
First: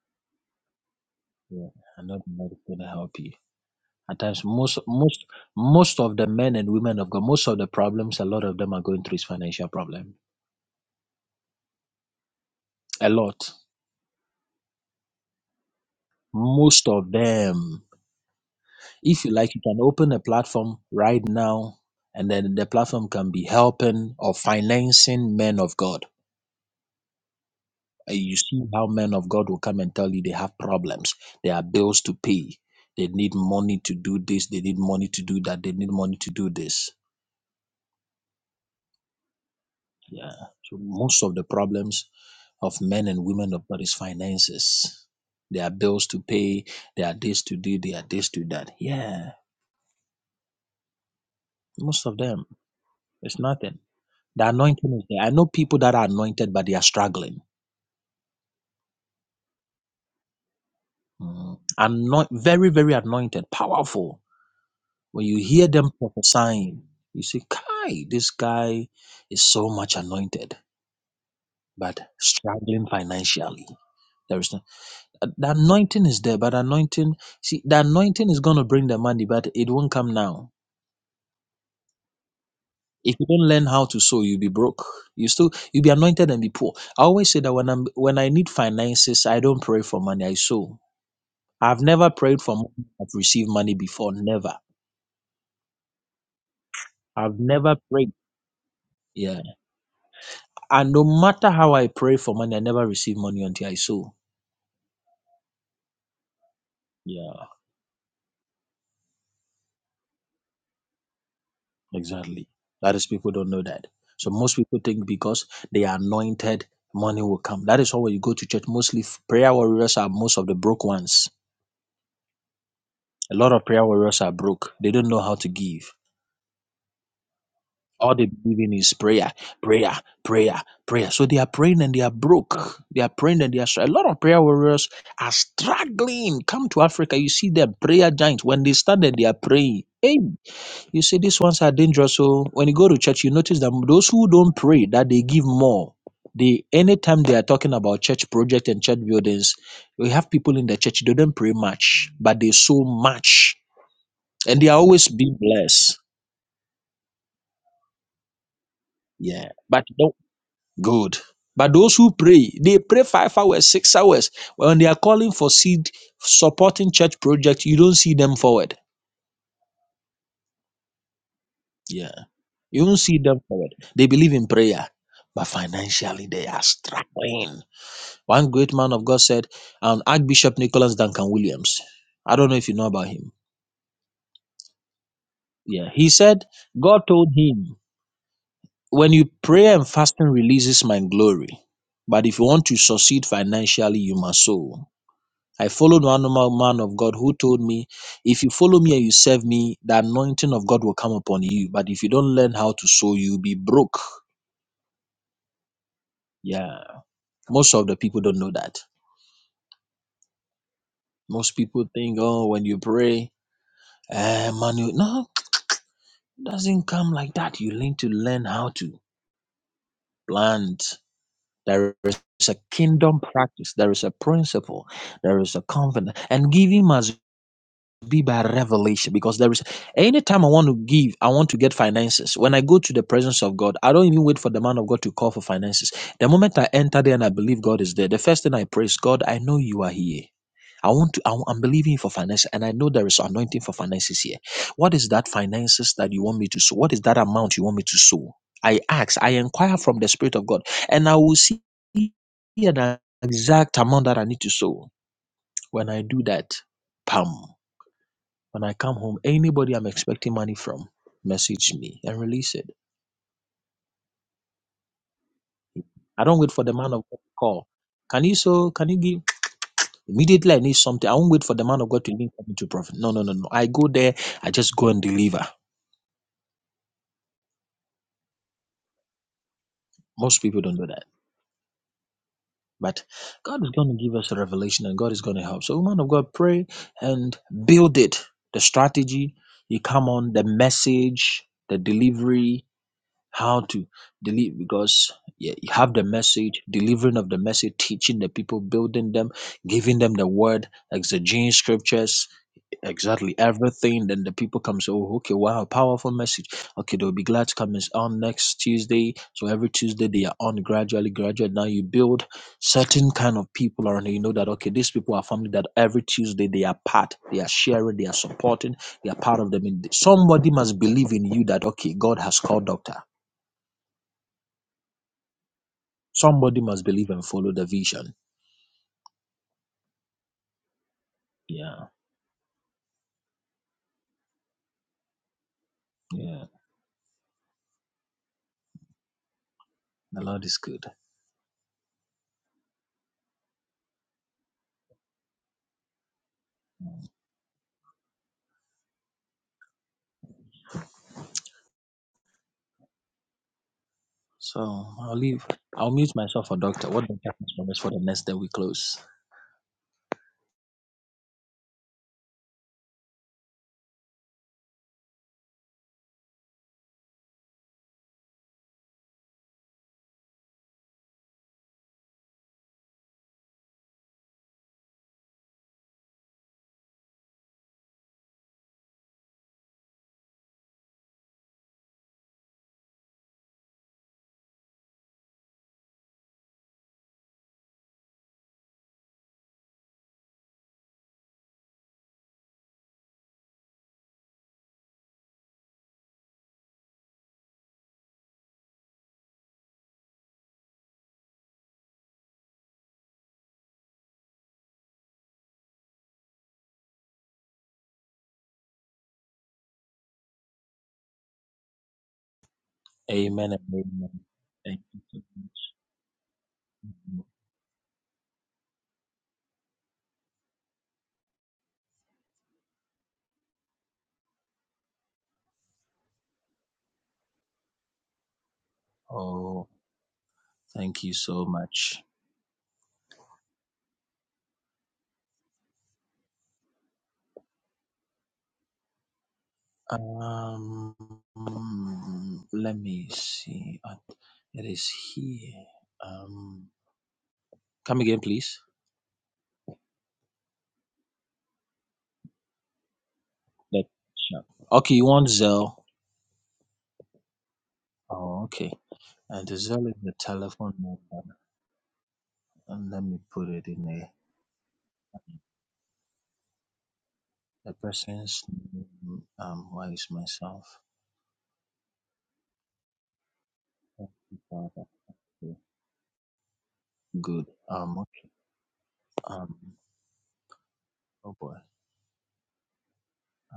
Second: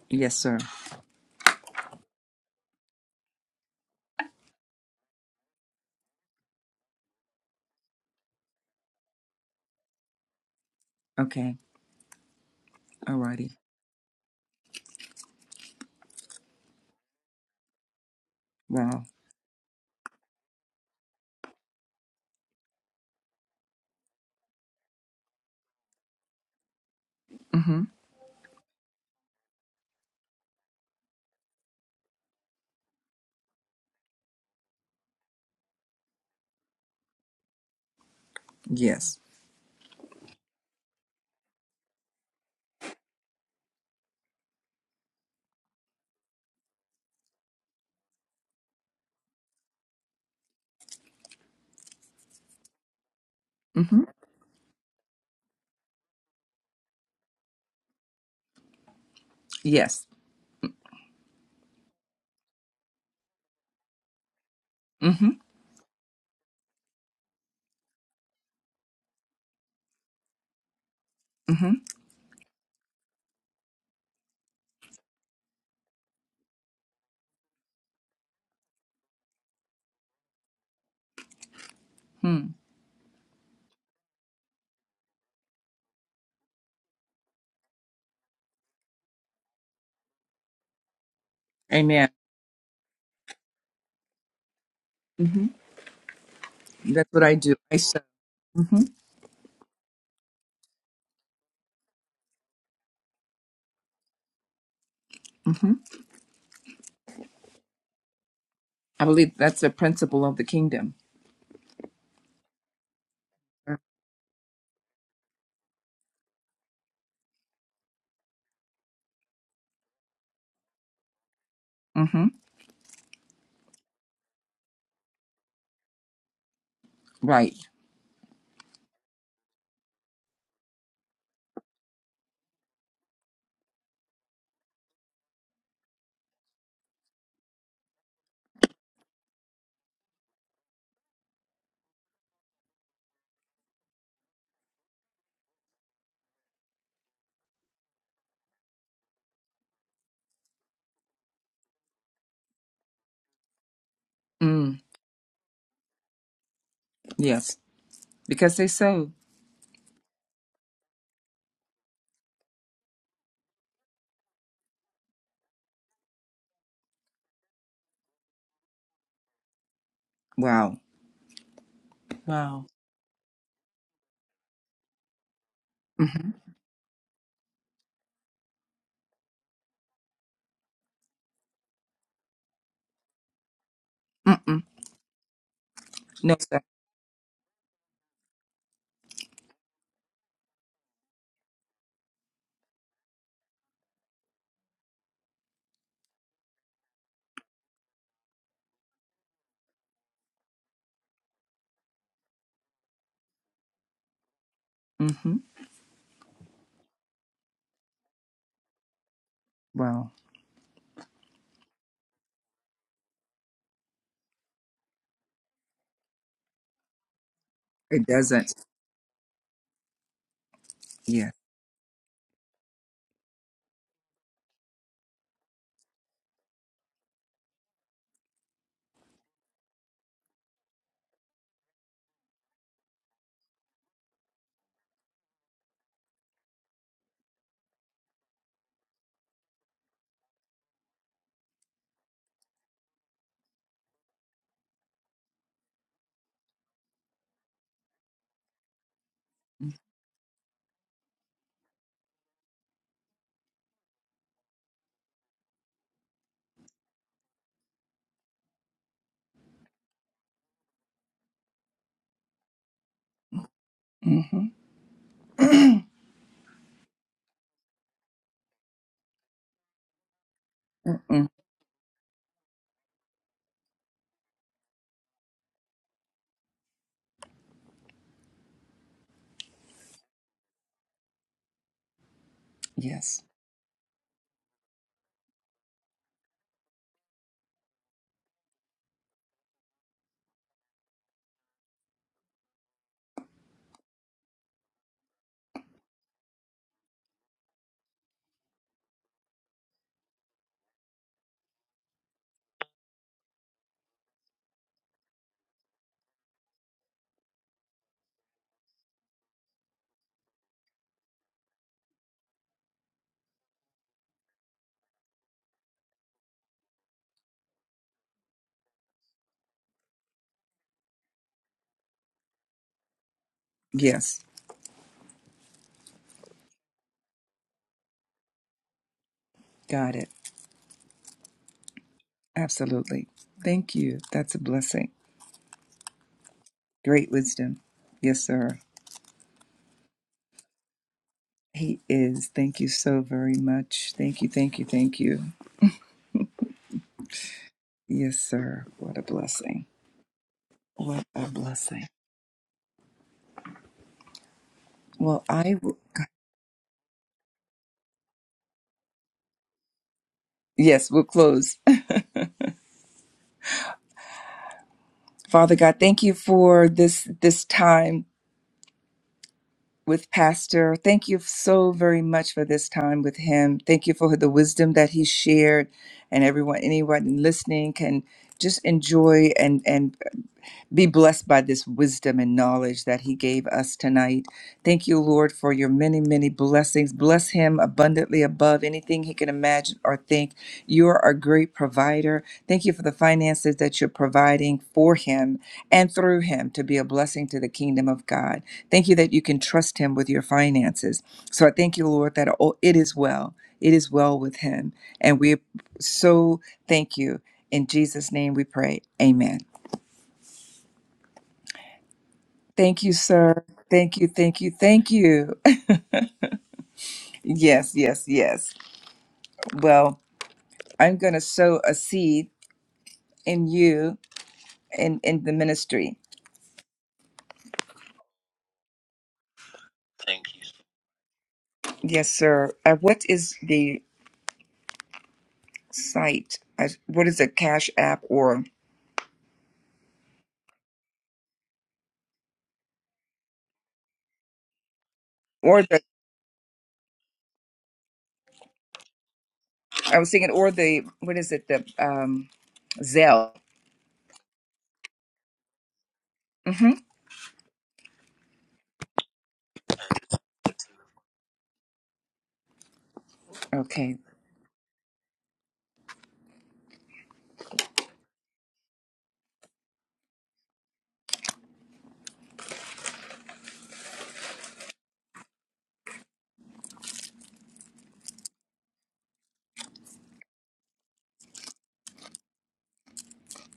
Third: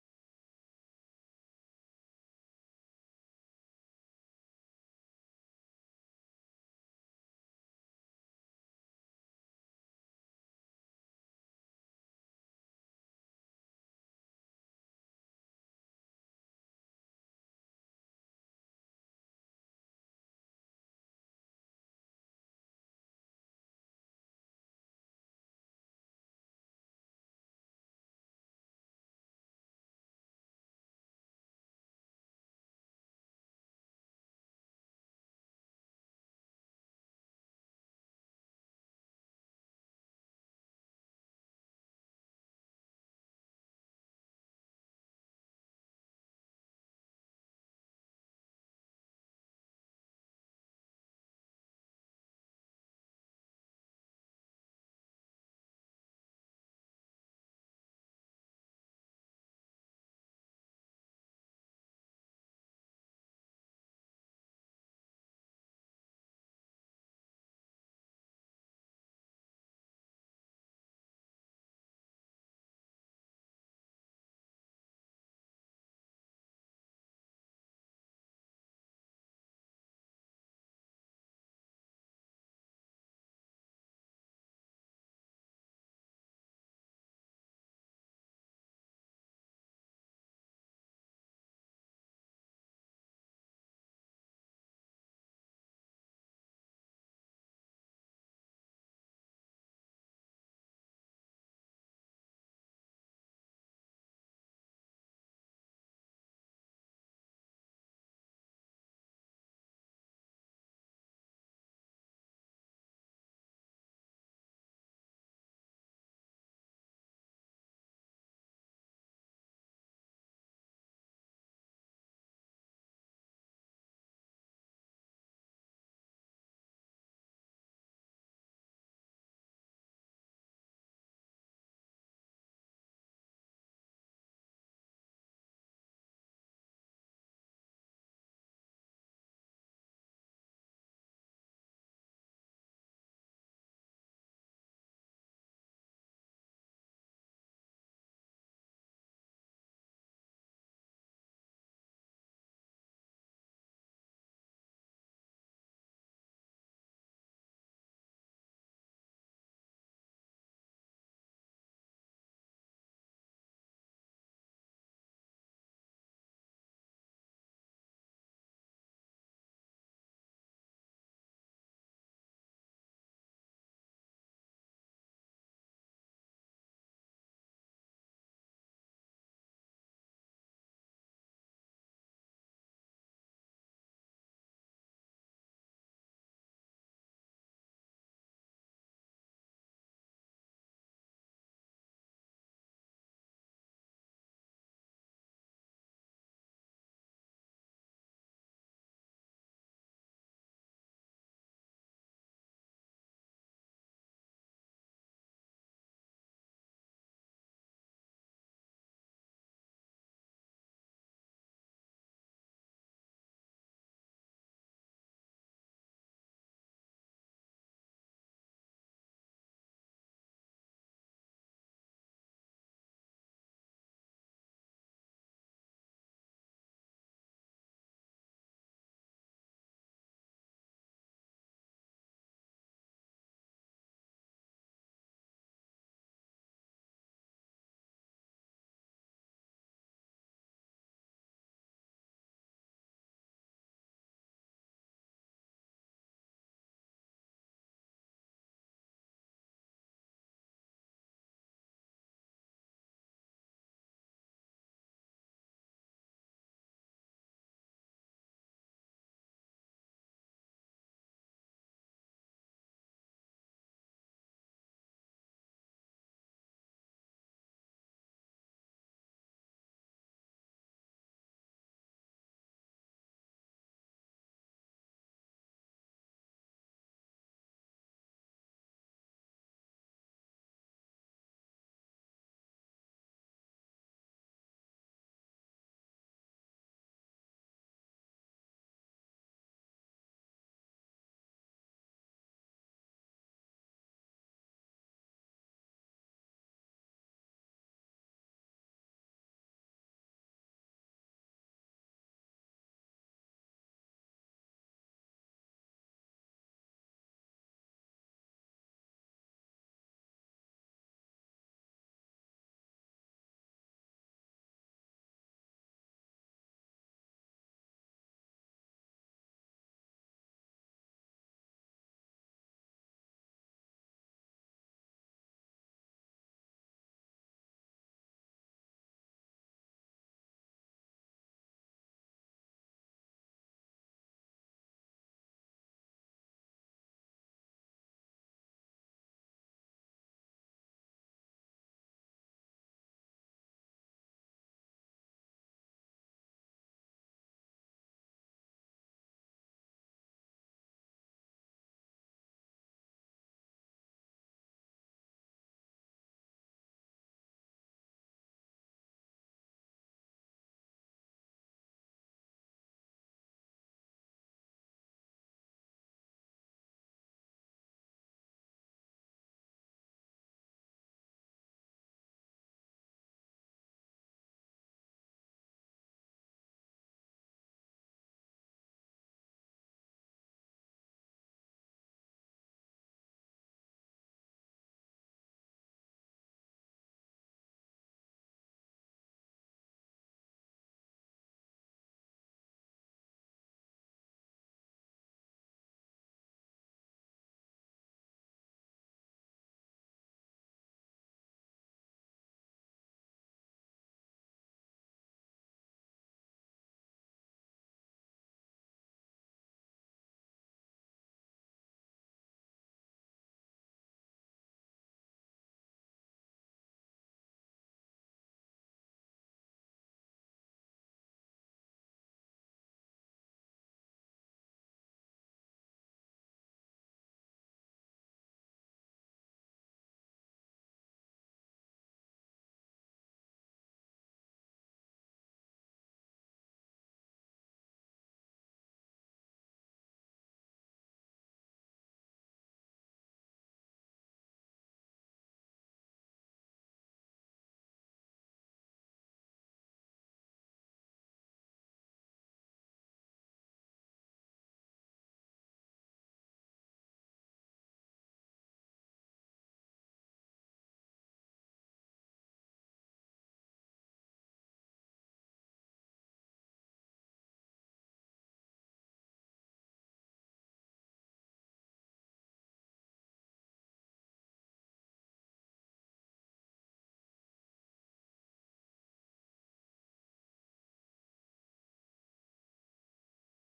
[SPEAKER 1] Yes, sir.
[SPEAKER 3] Yeah. I know the Lord is going to help you. At times, most, most, most of the men and women of God, most of the problems, a lot of them are going through is financial problem.
[SPEAKER 1] Okay.
[SPEAKER 3] A
[SPEAKER 1] Alrighty.
[SPEAKER 3] lot. Most of them.
[SPEAKER 1] Wow.
[SPEAKER 3] If you like, you can open a platform right now and then the platform can be helping or financing men of God
[SPEAKER 1] Mm-hmm.
[SPEAKER 3] And you see how men of God will come and tell you they have problems, they have bills to pay, they need money to do this, they need money to do that, they need money to do this.
[SPEAKER 1] Yes.
[SPEAKER 3] Yeah. So most of the problems of men and women of God is finances. There are bills to pay, there are this to do, there are this to that. Yeah. Most of them. It's nothing.
[SPEAKER 1] hmm
[SPEAKER 3] The anointing is there. I know people that are anointed, but they are struggling.
[SPEAKER 1] Yes.
[SPEAKER 3] Mm. Anoint, very, very anointed, powerful When
[SPEAKER 1] hmm
[SPEAKER 3] you hear them prophesying, you say, Kai, this guy is so much anointed,
[SPEAKER 1] hmm
[SPEAKER 3] but struggling financially. There is no, uh, the anointing is there, but anointing, see, the anointing is going to bring the money, but it won't come now.
[SPEAKER 1] Hmm.
[SPEAKER 3] If you don't learn how to sow, you'll be broke. You still, you'll be anointed and be poor. I always say that when I'm, when I need finances, I don't pray for money, I sow. I've never
[SPEAKER 1] Amen.
[SPEAKER 3] prayed for money, I've received money before, never.
[SPEAKER 1] hmm That's what I
[SPEAKER 3] I've
[SPEAKER 1] do.
[SPEAKER 3] never
[SPEAKER 1] I sow.
[SPEAKER 3] prayed.
[SPEAKER 1] hmm
[SPEAKER 3] Yeah. And no matter how I pray for money, I never receive money until I sow.
[SPEAKER 1] hmm
[SPEAKER 3] Yeah.
[SPEAKER 1] I believe that's the principle of the kingdom.
[SPEAKER 3] Exactly. That is people don't know that. So most people think because they are anointed, money will come. That is why when you go to church, mostly f- prayer warriors are most of the broke ones.
[SPEAKER 1] hmm
[SPEAKER 3] A lot of prayer warriors are broke. They don't know how to give.
[SPEAKER 1] Right.
[SPEAKER 3] All they believe in is prayer, prayer, prayer, prayer. So they are praying and they are broke. They are praying and they are. str- A lot of prayer warriors are struggling. Come to Africa, you see them prayer giants. When they started, they are praying. Hey. You see, these ones are dangerous. So when you go to church, you notice that those who don't pray, that they give more. They anytime they are talking about church project and church buildings, we have people in the church, they don't pray much, but they sow much. And they are
[SPEAKER 1] Mm.
[SPEAKER 3] always being blessed.
[SPEAKER 1] Yes. Because they sow.
[SPEAKER 3] Yeah. But no good. But those who pray, they pray five hours, six hours. When they are calling for seed supporting church project, you don't see them forward.
[SPEAKER 1] Wow.
[SPEAKER 3] Yeah.
[SPEAKER 1] Wow.
[SPEAKER 3] You don't see them forward. They believe in prayer. But financially
[SPEAKER 1] hmm
[SPEAKER 3] they are struggling. One great man of God said, um, Archbishop Nicholas Duncan Williams. I don't know if you know about him.
[SPEAKER 1] Mm-mm.
[SPEAKER 3] Yeah. He
[SPEAKER 1] No,
[SPEAKER 3] said,
[SPEAKER 1] sir.
[SPEAKER 3] God told him, when you pray and fasting releases my glory. But if you want to succeed financially, you must sow. I followed one normal man of God who told me, if you follow me and you serve me, the anointing of God will come upon you. But if you don't learn how to sow, you'll be broke.
[SPEAKER 1] hmm
[SPEAKER 3] Yeah. Most of the people don't know that.
[SPEAKER 1] Wow.
[SPEAKER 3] Most people think, oh, when you pray, eh, money. No, doesn't come like that. You need
[SPEAKER 1] It
[SPEAKER 3] to learn
[SPEAKER 1] doesn't.
[SPEAKER 3] how to plant.
[SPEAKER 1] Yes.
[SPEAKER 3] There is a kingdom practice. There is a principle. There is a confidence. And giving must be by revelation because there is anytime I want to give, I want to get finances. When I go to the presence of God, I don't even wait for the man of God to call for finances. The moment I enter there and I believe God is there, the first thing I pray is, God, I know you are here. I want to, I, am believing for finances and I know there is anointing for finances here. What is that finances that you want me to sow? What is that amount you want me to sow? I ask, I inquire from the Spirit of God and I will see the exact amount that I need to sow. When I do that, pam. When I come home, anybody I'm expecting money from, message me and release it.
[SPEAKER 1] hmm
[SPEAKER 3] I don't wait for the man of God to call. Can you so can you give immediately I need something? I
[SPEAKER 1] Mm-mm.
[SPEAKER 3] won't wait for the man of God to link me to prophet. No, no, no, no. I go there, I just go and deliver. Most people don't do that. But
[SPEAKER 1] Yes.
[SPEAKER 3] God is going to give us a revelation and God is going to help. So, man of God, pray and build it. The strategy, you come on, the message, the delivery, how to deliver because yeah, you have the message, delivering of the message, teaching the people, building them, giving them the word, exegeting scriptures, exactly everything. Then the people come say, oh, okay, wow, powerful message. Okay, they'll be glad to come is on next Tuesday. So every Tuesday they are on gradually, gradually. Now you build certain kind of people around you. You know that, okay, these people are family that every Tuesday they are part, they are sharing, they are supporting, they are part of them. And somebody must believe in you that, okay, God has called doctor.
[SPEAKER 1] Yes.
[SPEAKER 3] Somebody must believe and follow the vision.
[SPEAKER 1] Got it.
[SPEAKER 3] Yeah,
[SPEAKER 1] Absolutely. Thank you. That's a blessing.
[SPEAKER 3] yeah.
[SPEAKER 1] Great wisdom. Yes, sir.
[SPEAKER 3] The Lord is good.
[SPEAKER 1] He is. Thank you so very much. Thank you, thank you, thank you. Yes, sir. What a blessing. What a blessing.
[SPEAKER 3] So I'll
[SPEAKER 1] Well,
[SPEAKER 3] leave.
[SPEAKER 1] I will.
[SPEAKER 3] I'll mute myself for doctor. What the has promised for the next day we close?
[SPEAKER 1] Yes, we'll close. <laughs> Father God, thank you for this this time with Pastor. Thank you so very much for this time with him. Thank you for the wisdom that he shared, and everyone, anyone listening can just enjoy and and be blessed by this wisdom and knowledge that he gave us tonight. Thank you, Lord, for your many, many blessings. Bless him abundantly above anything he can imagine or think. You are a great provider. Thank you for the finances that you're providing for him and through him to be a blessing to the kingdom of God. Thank you that you can trust him with your finances. So I thank you, Lord, that oh, it is well. It is well with him. And we so thank you. In Jesus' name we pray. Amen. Thank you, sir.
[SPEAKER 3] Amen and
[SPEAKER 1] Thank you,
[SPEAKER 3] amen.
[SPEAKER 1] thank you,
[SPEAKER 3] Thank
[SPEAKER 1] thank
[SPEAKER 3] you so
[SPEAKER 1] you. <laughs>
[SPEAKER 3] much.
[SPEAKER 1] yes, yes, yes. Well, I'm going to sow a seed in you and in the ministry.
[SPEAKER 3] Oh, thank you so much.
[SPEAKER 1] Yes, sir. Uh, what is the site? Uh, what is the Cash App or
[SPEAKER 3] Um, let me see. Uh, It is here.
[SPEAKER 1] or the?
[SPEAKER 3] Um, come again, please.
[SPEAKER 1] I was thinking or the what is it? The um, Zelle.
[SPEAKER 3] Let sure. Okay, you want Zelle?
[SPEAKER 1] hmm
[SPEAKER 3] Oh, okay. And the Zelle is the telephone number. And let me put it in
[SPEAKER 1] Okay.
[SPEAKER 3] there. The person's name, um, why is myself? Oh, okay. Good. Um, okay. Um, oh boy.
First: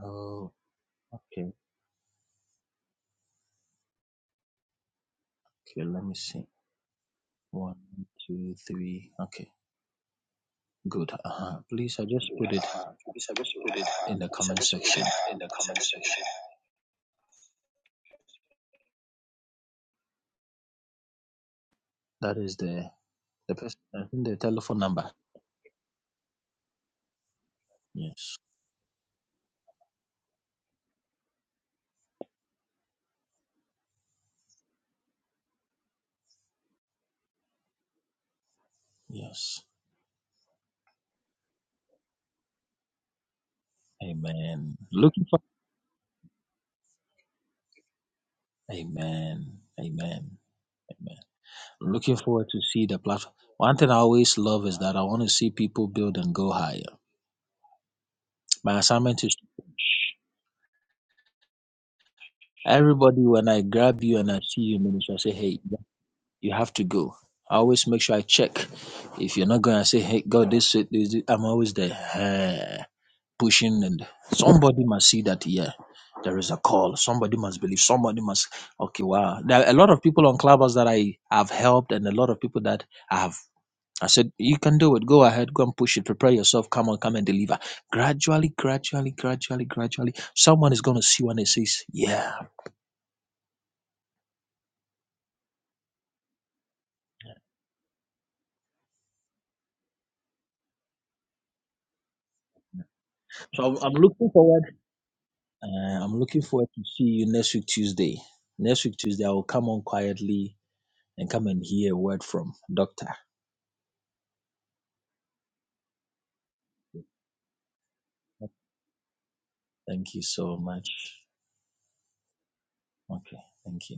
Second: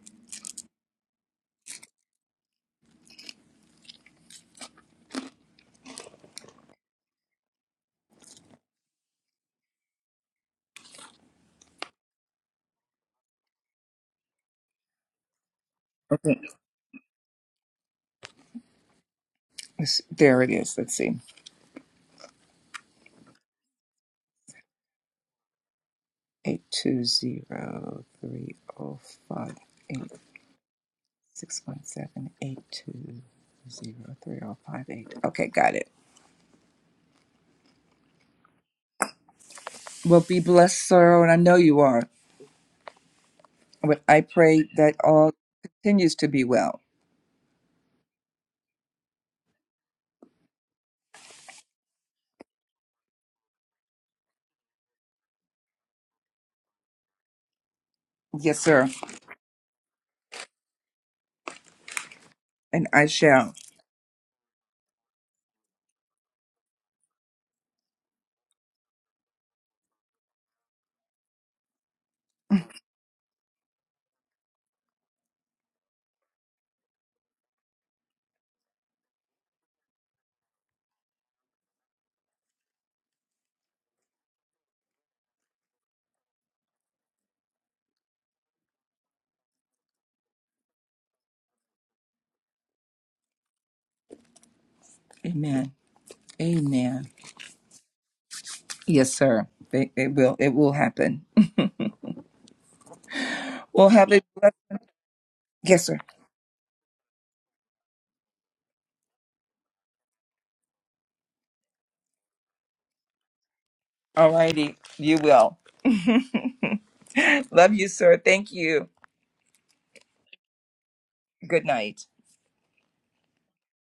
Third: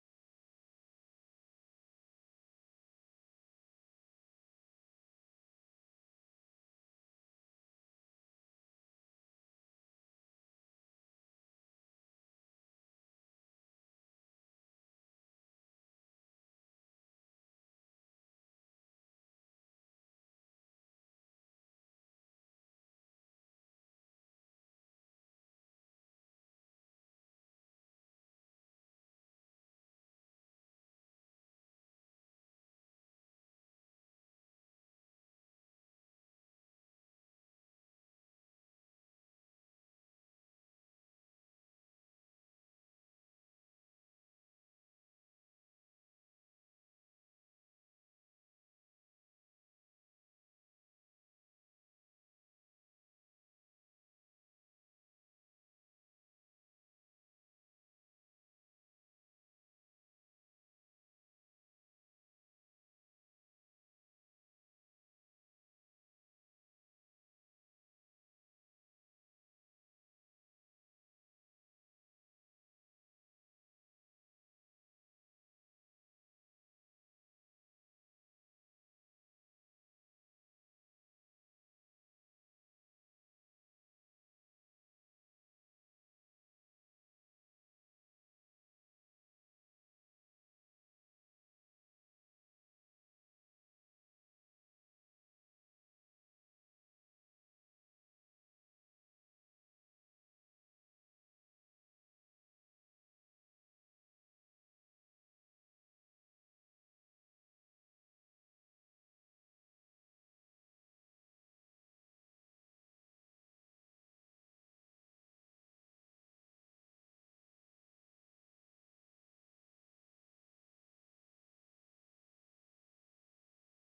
[SPEAKER 3] Oh, okay. Okay, let me see. One, two, three. Okay, good. Uh huh. Please, I just put it Please, I just put it in the comment section. in the comment section.
[SPEAKER 1] Okay. Let's- There it is. Let's see.
[SPEAKER 3] That is the the person. I think the telephone number.
[SPEAKER 1] Eight two zero
[SPEAKER 3] Yes.
[SPEAKER 1] three zero five eight. Six one seven eight two zero three zero five eight. Okay, got it.
[SPEAKER 3] Yes.
[SPEAKER 1] Well, be blessed, sir, and I know you are. But I pray
[SPEAKER 3] Amen.
[SPEAKER 1] that
[SPEAKER 3] Looking
[SPEAKER 1] all
[SPEAKER 3] for
[SPEAKER 1] continues to be well.
[SPEAKER 3] Amen. Amen. Amen. Looking forward to see the platform. One thing I always love is that I want to see people build and go higher.
[SPEAKER 1] Yes,
[SPEAKER 3] My
[SPEAKER 1] sir,
[SPEAKER 3] assignment is
[SPEAKER 1] and I
[SPEAKER 3] everybody when
[SPEAKER 1] shall.
[SPEAKER 3] I grab you and I see you minister, I say, Hey, you have to go. I always make sure I check. If you're not going, I say, Hey God, this, this, this I'm always there. Hey. pushing and somebody must see that yeah there is a call somebody must believe somebody must okay wow there are a lot of people on clubhouse that i have helped and a lot of people that i have i said you can do it go ahead go and push it prepare yourself come on come and deliver gradually gradually gradually gradually someone is going to see when it says yeah
[SPEAKER 1] Amen. Amen. Yes, sir. It, it will. It will happen.
[SPEAKER 3] so i'm,
[SPEAKER 1] We'll
[SPEAKER 3] I'm
[SPEAKER 1] have a
[SPEAKER 3] looking
[SPEAKER 1] blessed.
[SPEAKER 3] forward
[SPEAKER 1] Yes, sir.
[SPEAKER 3] uh, i'm looking forward to see you next week tuesday next week tuesday i will come on quietly and come and hear a word from doctor
[SPEAKER 1] All righty. You will. <laughs> Love you, sir. Thank you.
[SPEAKER 3] thank you so much
[SPEAKER 1] Good night.
[SPEAKER 3] Okay, thank you.